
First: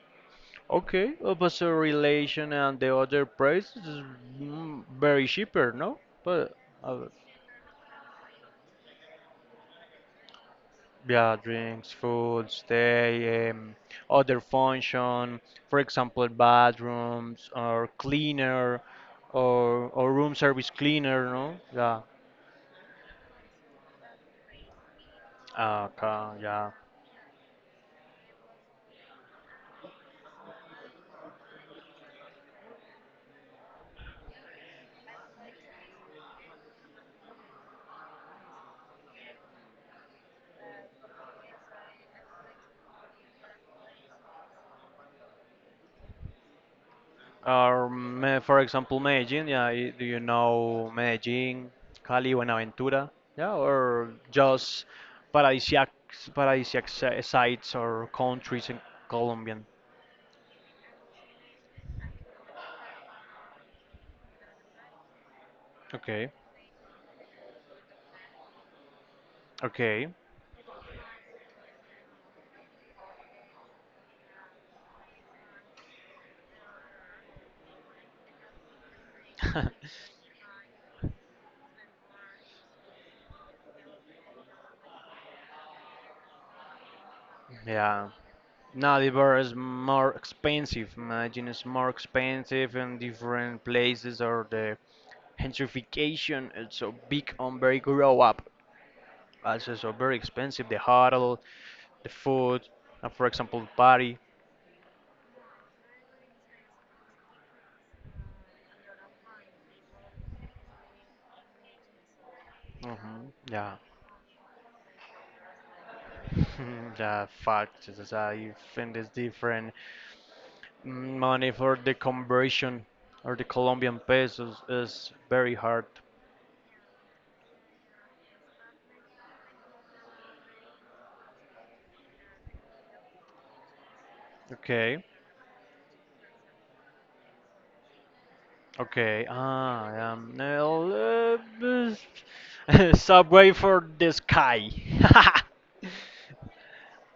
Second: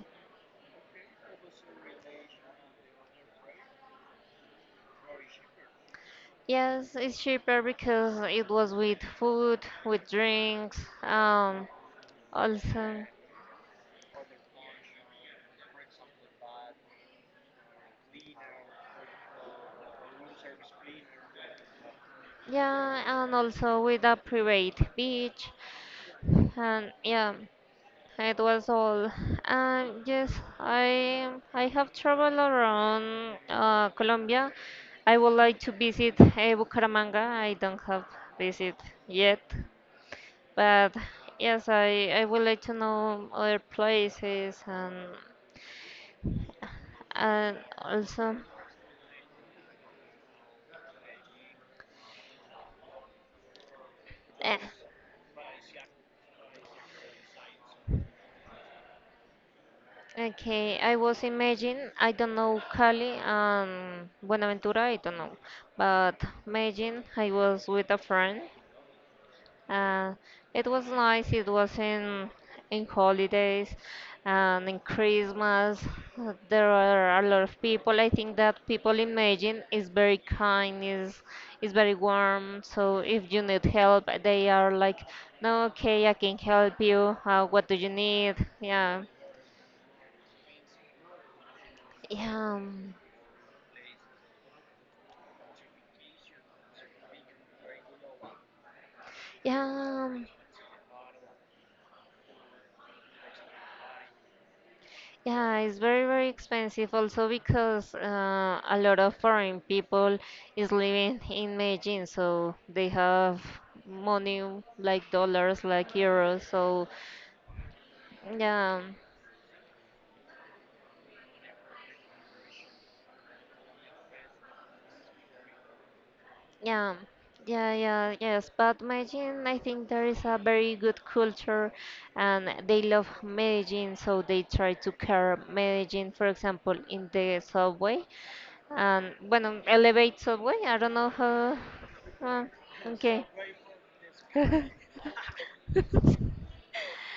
[SPEAKER 1] Okay, uh, but so relation and the other price is mm, very cheaper, no? But
[SPEAKER 2] Yes,
[SPEAKER 1] uh,
[SPEAKER 2] it's cheaper because it was with food, with drinks,
[SPEAKER 1] yeah,
[SPEAKER 2] um,
[SPEAKER 1] drinks, food,
[SPEAKER 2] also,
[SPEAKER 1] stay, um, other function, for example, bathrooms or cleaner or or room service cleaner, no? Yeah.
[SPEAKER 2] yeah, and also with a private beach,
[SPEAKER 1] Ah, okay, yeah.
[SPEAKER 2] and yeah, it was all. Um, yes, I I have traveled around uh, Colombia. I would like to visit uh, Bucaramanga. I don't have visit yet, but yes, I I would like to know other places and and
[SPEAKER 1] Or,
[SPEAKER 2] also
[SPEAKER 1] me- for example, Medellin. Yeah, i- do you know Medellin, Cali, Buenaventura? Yeah, or
[SPEAKER 2] eh,
[SPEAKER 1] just paradisiac, paradisiac si- sites or countries in Colombian.
[SPEAKER 2] okay, I was imagine, I don't know Cali and Buenaventura, I don't know, but
[SPEAKER 1] Okay.
[SPEAKER 2] imagine I was with a friend.
[SPEAKER 1] Okay.
[SPEAKER 2] Uh, it was nice. It was in in holidays and in Christmas. uh, There are a lot of people. I think that people imagine is
[SPEAKER 1] *laughs*
[SPEAKER 2] very kind, is is very warm. So if you need help, they are like, no, okay, I can help you. Uh, what do you
[SPEAKER 1] Yeah.
[SPEAKER 2] need?
[SPEAKER 1] Now
[SPEAKER 2] Yeah,
[SPEAKER 1] the bar is more expensive. Medellin is more
[SPEAKER 2] yeah,
[SPEAKER 1] expensive
[SPEAKER 2] um,
[SPEAKER 1] in different places or the gentrification is so big on very grow up.
[SPEAKER 2] yeah.
[SPEAKER 1] Also, so very
[SPEAKER 2] um,
[SPEAKER 1] expensive. The hotel, the food, and for example, party.
[SPEAKER 2] Yeah, it's very, very expensive also because uh, a lot of foreign people is living in Beijing, so they
[SPEAKER 1] Mhm.
[SPEAKER 2] have
[SPEAKER 1] Yeah,
[SPEAKER 2] money like dollars, like euros. So
[SPEAKER 1] *laughs* yeah, fact. Is you
[SPEAKER 2] yeah,
[SPEAKER 1] think it's different. Mm, money for the conversion or the Colombian pesos is very hard.
[SPEAKER 2] yeah, yeah, yeah, yes. But Beijing, I think there is a very good culture, and they love Beijing, so they try to
[SPEAKER 1] Okay,
[SPEAKER 2] care Beijing, for example, in the subway. Um,
[SPEAKER 1] okay.
[SPEAKER 2] bueno,
[SPEAKER 1] Ah,
[SPEAKER 2] Elevate
[SPEAKER 1] um,
[SPEAKER 2] Subway, I don't
[SPEAKER 1] well,
[SPEAKER 2] know
[SPEAKER 1] uh,
[SPEAKER 2] how.
[SPEAKER 1] this-
[SPEAKER 2] Uh,
[SPEAKER 1] *laughs*
[SPEAKER 2] okay.
[SPEAKER 1] subway for the sky.
[SPEAKER 2] *laughs*
[SPEAKER 1] *laughs*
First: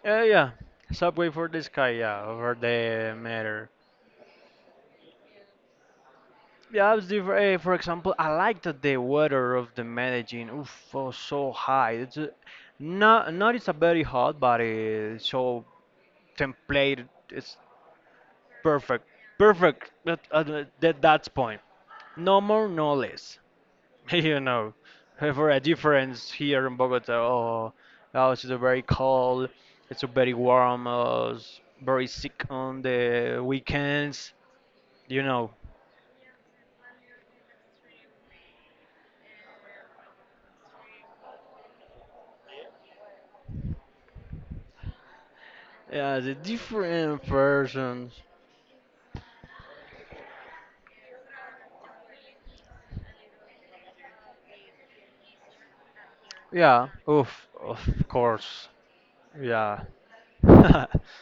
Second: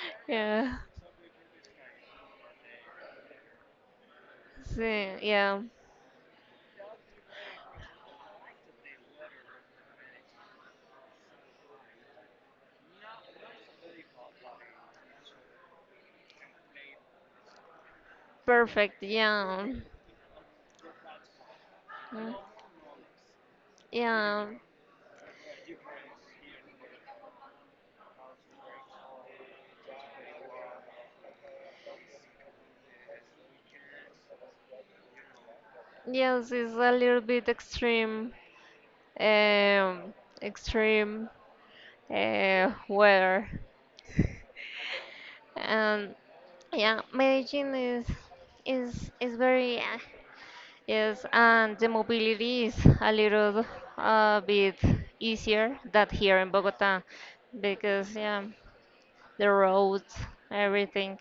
[SPEAKER 1] Uh, yeah,
[SPEAKER 2] Yeah.
[SPEAKER 1] subway for the sky. Yeah, over the matter.
[SPEAKER 2] Sí, yeah.
[SPEAKER 1] Yeah, it's different. Uh, for example, I like that the weather of the Medellin, oof, was so high. It's uh, not not it's a very hot, but uh, so template. It's
[SPEAKER 2] Perfect.
[SPEAKER 1] perfect,
[SPEAKER 2] Yeah.
[SPEAKER 1] perfect at, at, uh, that that's point.
[SPEAKER 2] Mm,
[SPEAKER 1] No more, no less. *laughs* You
[SPEAKER 2] yeah.
[SPEAKER 1] know, for a difference here in Bogota, oh, oh, it's very cold. It's very warm. Uh, it's very sick on the weekends. You know,
[SPEAKER 2] Yes, it's a little bit extreme. Um, Extreme uh, weather. And
[SPEAKER 1] yeah, the
[SPEAKER 2] yeah,
[SPEAKER 1] different
[SPEAKER 2] Medellin is
[SPEAKER 1] persons.
[SPEAKER 2] is is very. Yes, and the mobility is a little uh, bit easier than here in
[SPEAKER 1] Yeah,
[SPEAKER 2] Bogota
[SPEAKER 1] oof, of
[SPEAKER 2] because yeah,
[SPEAKER 1] course.
[SPEAKER 2] the
[SPEAKER 1] Yeah.
[SPEAKER 2] roads,
[SPEAKER 1] *laughs*
[SPEAKER 2] everything.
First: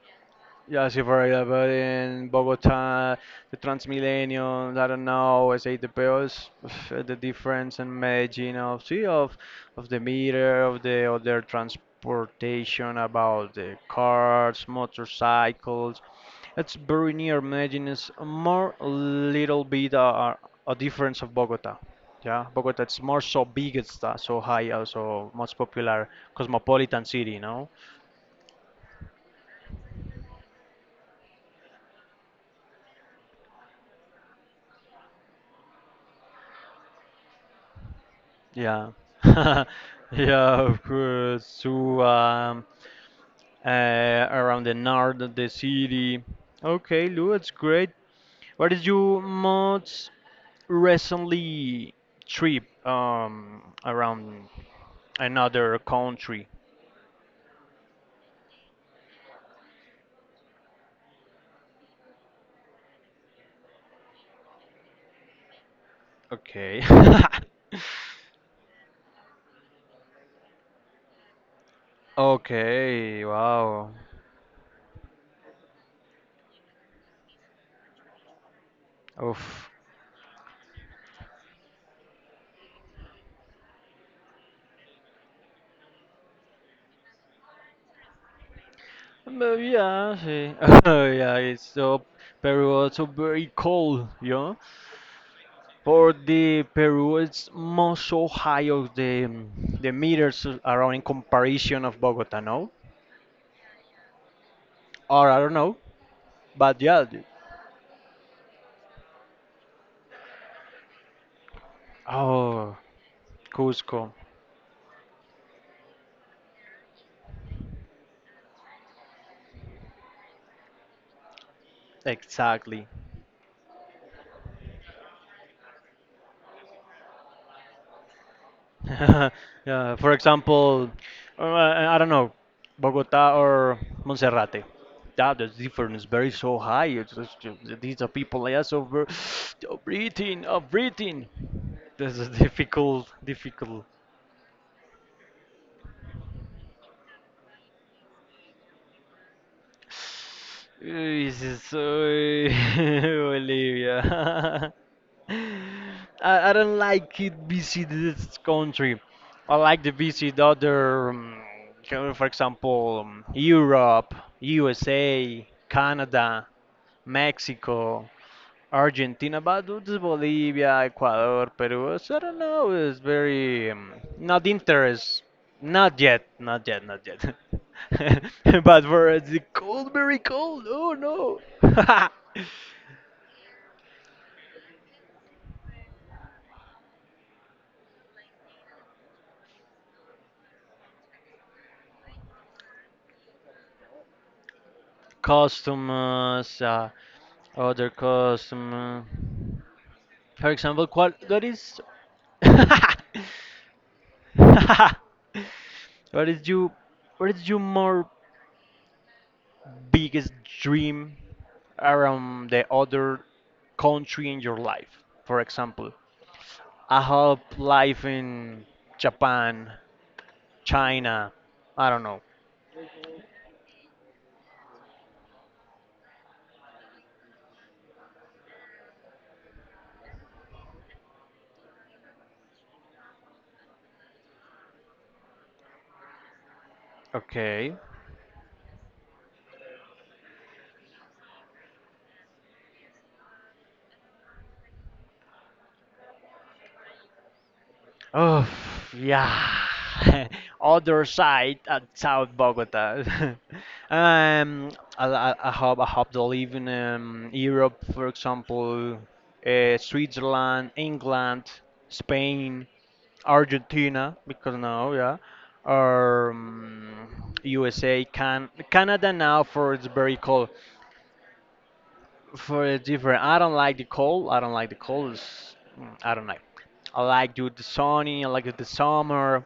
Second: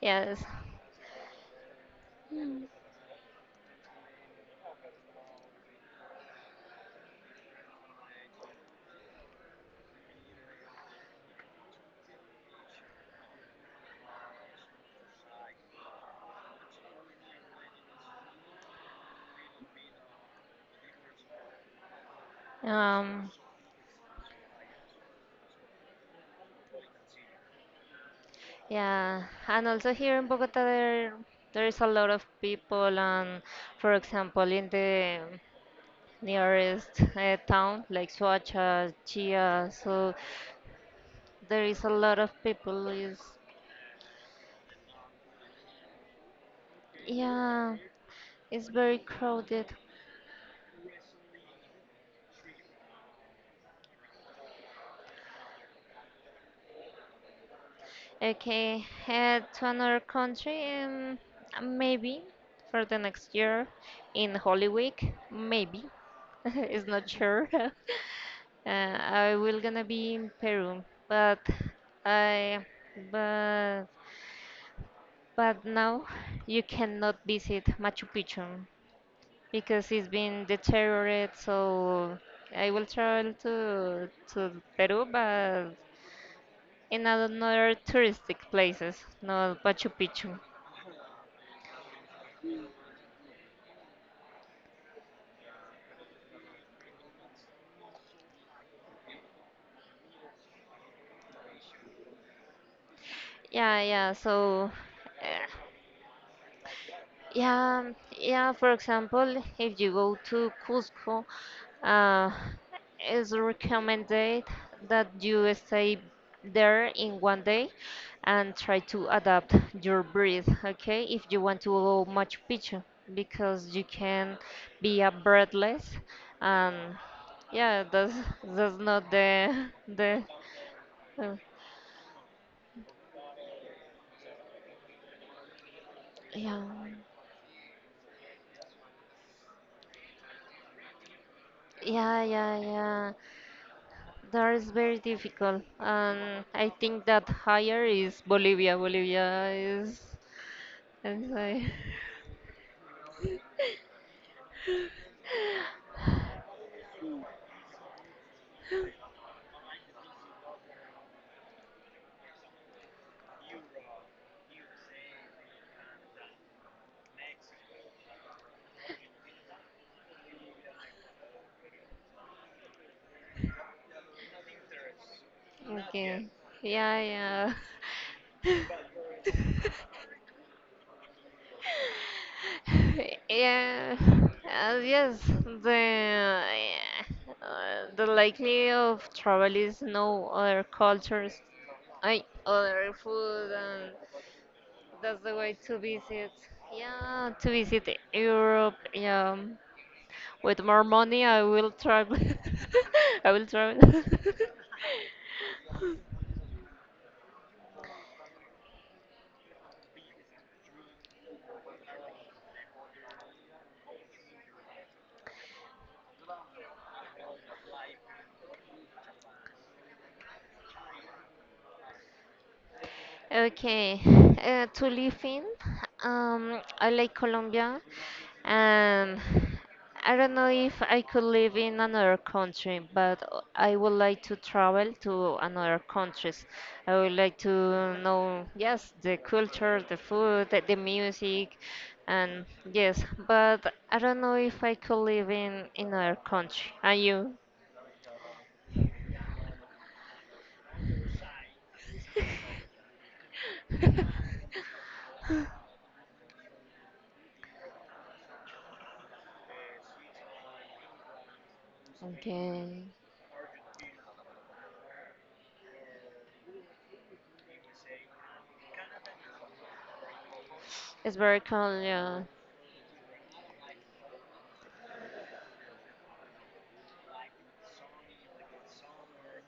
[SPEAKER 2] Yes.
[SPEAKER 1] Yeah, sí, for allá, but in Bogotá, the Transmillennium, I don't know, es A T P Os, *sighs* the difference in Medellin of, see, of, of the meter, of the other transportation, about the cars, motorcycles, it's very near Medellin. It's a more little bit uh, uh, a difference of Bogota. Yeah, Bogota it's more
[SPEAKER 2] Um,
[SPEAKER 1] so big, it's uh, so high, also most popular cosmopolitan city, no?
[SPEAKER 2] yeah, and also here in Bogota there there is a lot of people, and for example in the nearest uh, town like
[SPEAKER 1] Yeah,
[SPEAKER 2] Soacha,
[SPEAKER 1] *laughs* yeah,
[SPEAKER 2] Chia, so
[SPEAKER 1] of course.
[SPEAKER 2] there is a
[SPEAKER 1] So
[SPEAKER 2] lot of
[SPEAKER 1] um,
[SPEAKER 2] people is
[SPEAKER 1] uh, around the north of the city. Okay, Lou, it's
[SPEAKER 2] yeah,
[SPEAKER 1] great.
[SPEAKER 2] it's
[SPEAKER 1] What is
[SPEAKER 2] very
[SPEAKER 1] your
[SPEAKER 2] crowded.
[SPEAKER 1] most recently trip um around another country?
[SPEAKER 2] Okay, head to another country, um, maybe for the next year in Holy Week, maybe. *laughs*
[SPEAKER 1] Okay.
[SPEAKER 2] It's not sure.
[SPEAKER 1] *laughs*
[SPEAKER 2] *laughs* uh, I will gonna be in Peru, but I
[SPEAKER 1] Okay,
[SPEAKER 2] but
[SPEAKER 1] wow.
[SPEAKER 2] but now you cannot visit Machu Picchu
[SPEAKER 1] Oof.
[SPEAKER 2] because it's been deteriorated. So I will travel to to Peru, but in another touristic places,
[SPEAKER 1] But
[SPEAKER 2] not Machu
[SPEAKER 1] yeah,
[SPEAKER 2] Picchu.
[SPEAKER 1] see. *laughs* Yeah, it's so Peru also very cold, you know. For the Peru, it's more so high of the um, the meters around in comparison of Bogota, no?
[SPEAKER 2] Yeah, yeah. So,
[SPEAKER 1] Or I
[SPEAKER 2] eh,
[SPEAKER 1] don't know. But yeah. the-
[SPEAKER 2] yeah, yeah. For example, if you go to Cusco, uh,
[SPEAKER 1] Oh,
[SPEAKER 2] it's
[SPEAKER 1] Cusco.
[SPEAKER 2] recommended that you stay there in one day and try to adapt your breath, okay? If you want to go Machu Picchu,
[SPEAKER 1] Exactly.
[SPEAKER 2] because you can be a breathless, and yeah, that's that's not
[SPEAKER 1] *laughs*
[SPEAKER 2] the *laughs*
[SPEAKER 1] Yeah, for
[SPEAKER 2] the
[SPEAKER 1] example,
[SPEAKER 2] uh,
[SPEAKER 1] uh, I don't know, Bogota or Monserrate. That the difference very so
[SPEAKER 2] yeah,
[SPEAKER 1] high. It's, it's, these are people like us over *sighs* oh, breathing, oh, breathing. This
[SPEAKER 2] yeah,
[SPEAKER 1] is *laughs*
[SPEAKER 2] yeah,
[SPEAKER 1] difficult,
[SPEAKER 2] yeah.
[SPEAKER 1] difficult. *sighs*
[SPEAKER 2] That is very difficult. And I think that higher is Bolivia. Bolivia is.
[SPEAKER 1] This is
[SPEAKER 2] I'm
[SPEAKER 1] so
[SPEAKER 2] *laughs*
[SPEAKER 1] *laughs* Bolivia. *laughs* I, I don't like it visit this country. I like to visit other, um, co- for example, um, Europe, U S A, Canada, Mexico, Argentina, but not just Bolivia, Ecuador, Peru. So I don't know. It's very um, not interest. Not
[SPEAKER 2] Okay.
[SPEAKER 1] yet. Not yet.
[SPEAKER 2] Yeah,
[SPEAKER 1] Not yet.
[SPEAKER 2] yeah.
[SPEAKER 1] *laughs* But for it's cold, very cold. Oh no.
[SPEAKER 2] *laughs* yeah. Uh, yes, the uh, the likely of travel is no other cultures, I other food, and that's
[SPEAKER 1] *laughs*
[SPEAKER 2] the way to visit.
[SPEAKER 1] Customers. Uh,
[SPEAKER 2] Yeah, to
[SPEAKER 1] Other
[SPEAKER 2] visit Europe.
[SPEAKER 1] customer.
[SPEAKER 2] Yeah,
[SPEAKER 1] For
[SPEAKER 2] with more
[SPEAKER 1] example, qual
[SPEAKER 2] money, I
[SPEAKER 1] what
[SPEAKER 2] will
[SPEAKER 1] is
[SPEAKER 2] travel.
[SPEAKER 1] *laughs*
[SPEAKER 2] *laughs* I will travel. *laughs*
[SPEAKER 1] what is you what is your more biggest dream around the other country in your life? For example, I hope life in Japan, China, I don't know.
[SPEAKER 2] Okay, uh, to live in, um, I like Colombia, and I don't know if I could live in another country, but o- I would like to travel to another countries. I would like
[SPEAKER 1] Okay.
[SPEAKER 2] to know, yes, the culture, the food, the, the music, and yes, but I don't know if I could live in in another country. Are you?
[SPEAKER 1] Oh, yeah. *laughs* Other side at South Bogota. *laughs* Um, I, I, I hope I hope they live in um, Europe, for example, uh, Switzerland, England,
[SPEAKER 2] Okay.
[SPEAKER 1] Spain, Argentina, because now, yeah, or um, U S A, can Canada now for it's very cold,
[SPEAKER 2] It's very cold, yeah.
[SPEAKER 1] for it's different. I don't like the cold. I don't like the cold. It's- mm, I don't like. I like to the sunny. I like the summer.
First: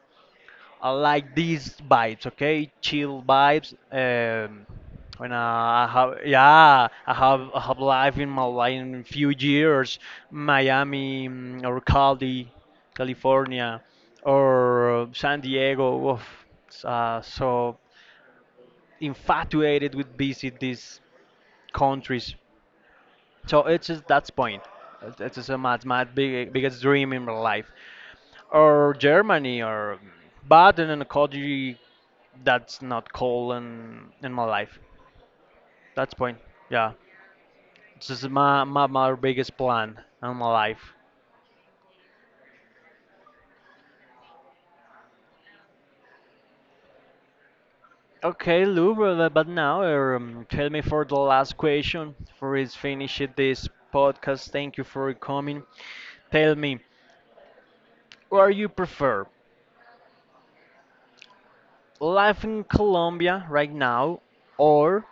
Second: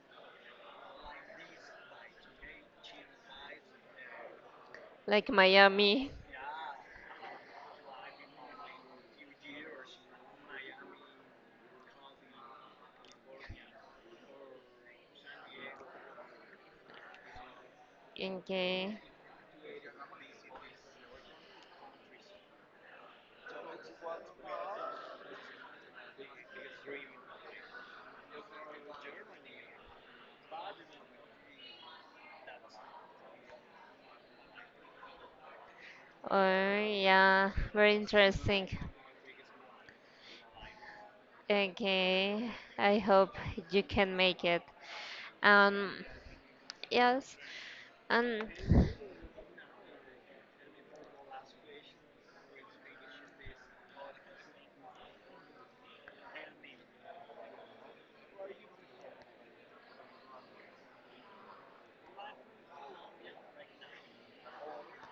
[SPEAKER 1] I like these vibes, okay? Chill vibes. Um,
[SPEAKER 2] Like
[SPEAKER 1] when I
[SPEAKER 2] Miami.
[SPEAKER 1] have, yeah, I have, I have life in my life in few years, Miami, mm, or Cali, California, or uh, San Diego. Oof. S- Uh, so
[SPEAKER 2] Okay.
[SPEAKER 1] infatuated with visit these countries. So it's just that's point. It's it's just a mad, mad big, biggest dream in my life, or Germany, or but in a country that's not cold in in my life. That's
[SPEAKER 2] Oh,
[SPEAKER 1] point. Yeah,
[SPEAKER 2] yeah. Very
[SPEAKER 1] it's just my
[SPEAKER 2] interesting.
[SPEAKER 1] my, my biggest plan in my life.
[SPEAKER 2] Okay. I hope you can make it. Um, yes. Um,
[SPEAKER 1] Okay, Lou, but but now um, tell me for the last question for is finishing this podcast. Thank you for coming. Tell me, where you prefer life in Colombia right now, or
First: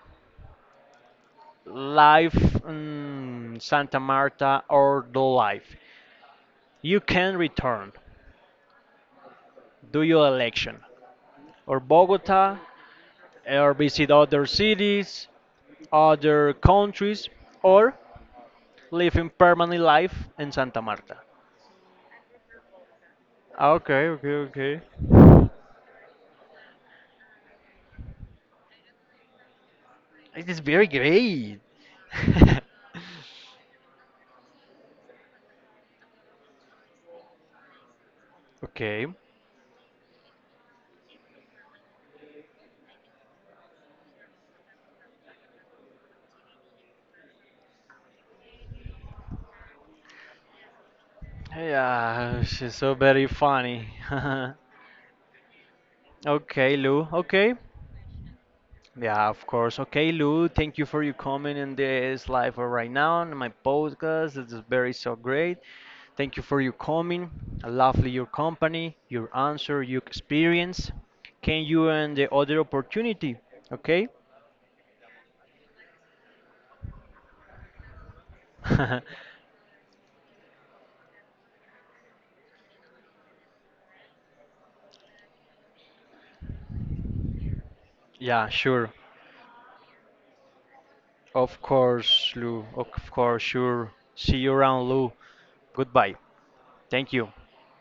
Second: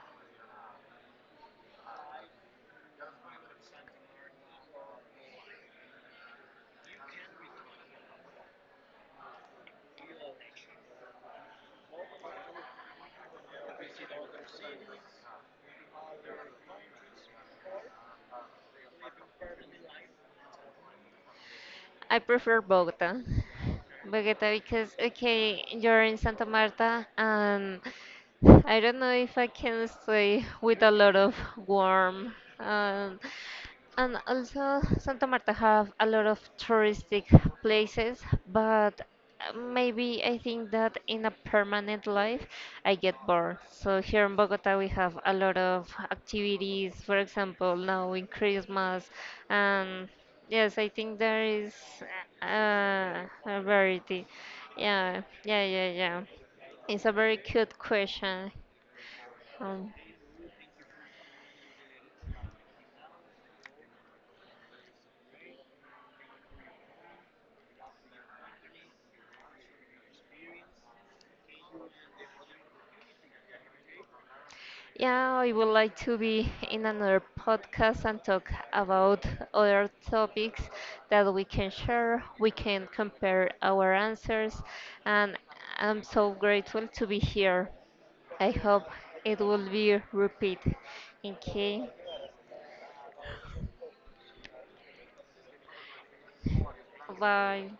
[SPEAKER 1] life, mm, Santa Marta or the life. You can return, do your election, or Bogota, or visit other cities, other countries, or live in permanent life in Santa Marta.
[SPEAKER 2] I prefer Bogota.
[SPEAKER 1] Okay, okay,
[SPEAKER 2] Bogota because
[SPEAKER 1] okay.
[SPEAKER 2] okay, you're in Santa Marta and I don't know if I can stay
[SPEAKER 1] It is
[SPEAKER 2] with
[SPEAKER 1] very
[SPEAKER 2] a lot of
[SPEAKER 1] great.
[SPEAKER 2] warm,
[SPEAKER 1] *laughs*
[SPEAKER 2] um, and also Santa Marta have a lot of touristic places, but
[SPEAKER 1] Okay.
[SPEAKER 2] uh, maybe I think that in a permanent life I get bored. So here in Bogota we have a lot of activities, for example now in Christmas. And yes, I think there is
[SPEAKER 1] Yeah, she's so
[SPEAKER 2] uh,
[SPEAKER 1] very
[SPEAKER 2] a
[SPEAKER 1] funny. *laughs*
[SPEAKER 2] variety. Yeah, yeah, yeah, yeah.
[SPEAKER 1] Okay,
[SPEAKER 2] It's
[SPEAKER 1] Lou.
[SPEAKER 2] a very
[SPEAKER 1] Okay.
[SPEAKER 2] cute question.
[SPEAKER 1] Yeah, of course.
[SPEAKER 2] Um,
[SPEAKER 1] Okay, Lou, thank you for your comment in this live or right now on my podcast. This is very so great. Thank you for your comment. I lovely your company, your answer, your experience. Can you and the other opportunity? Okay?
[SPEAKER 2] yeah, I would like to be in another podcast and talk
[SPEAKER 1] *laughs*
[SPEAKER 2] about other topics that we can share. We can compare our answers, and I'm so grateful to be here.
[SPEAKER 1] Yeah,
[SPEAKER 2] I hope
[SPEAKER 1] sure.
[SPEAKER 2] it will be repeat.
[SPEAKER 1] Of
[SPEAKER 2] Okay,
[SPEAKER 1] course, Lou. Of course, sure. See you around, Lou. Goodbye. Thank you.
[SPEAKER 2] bye.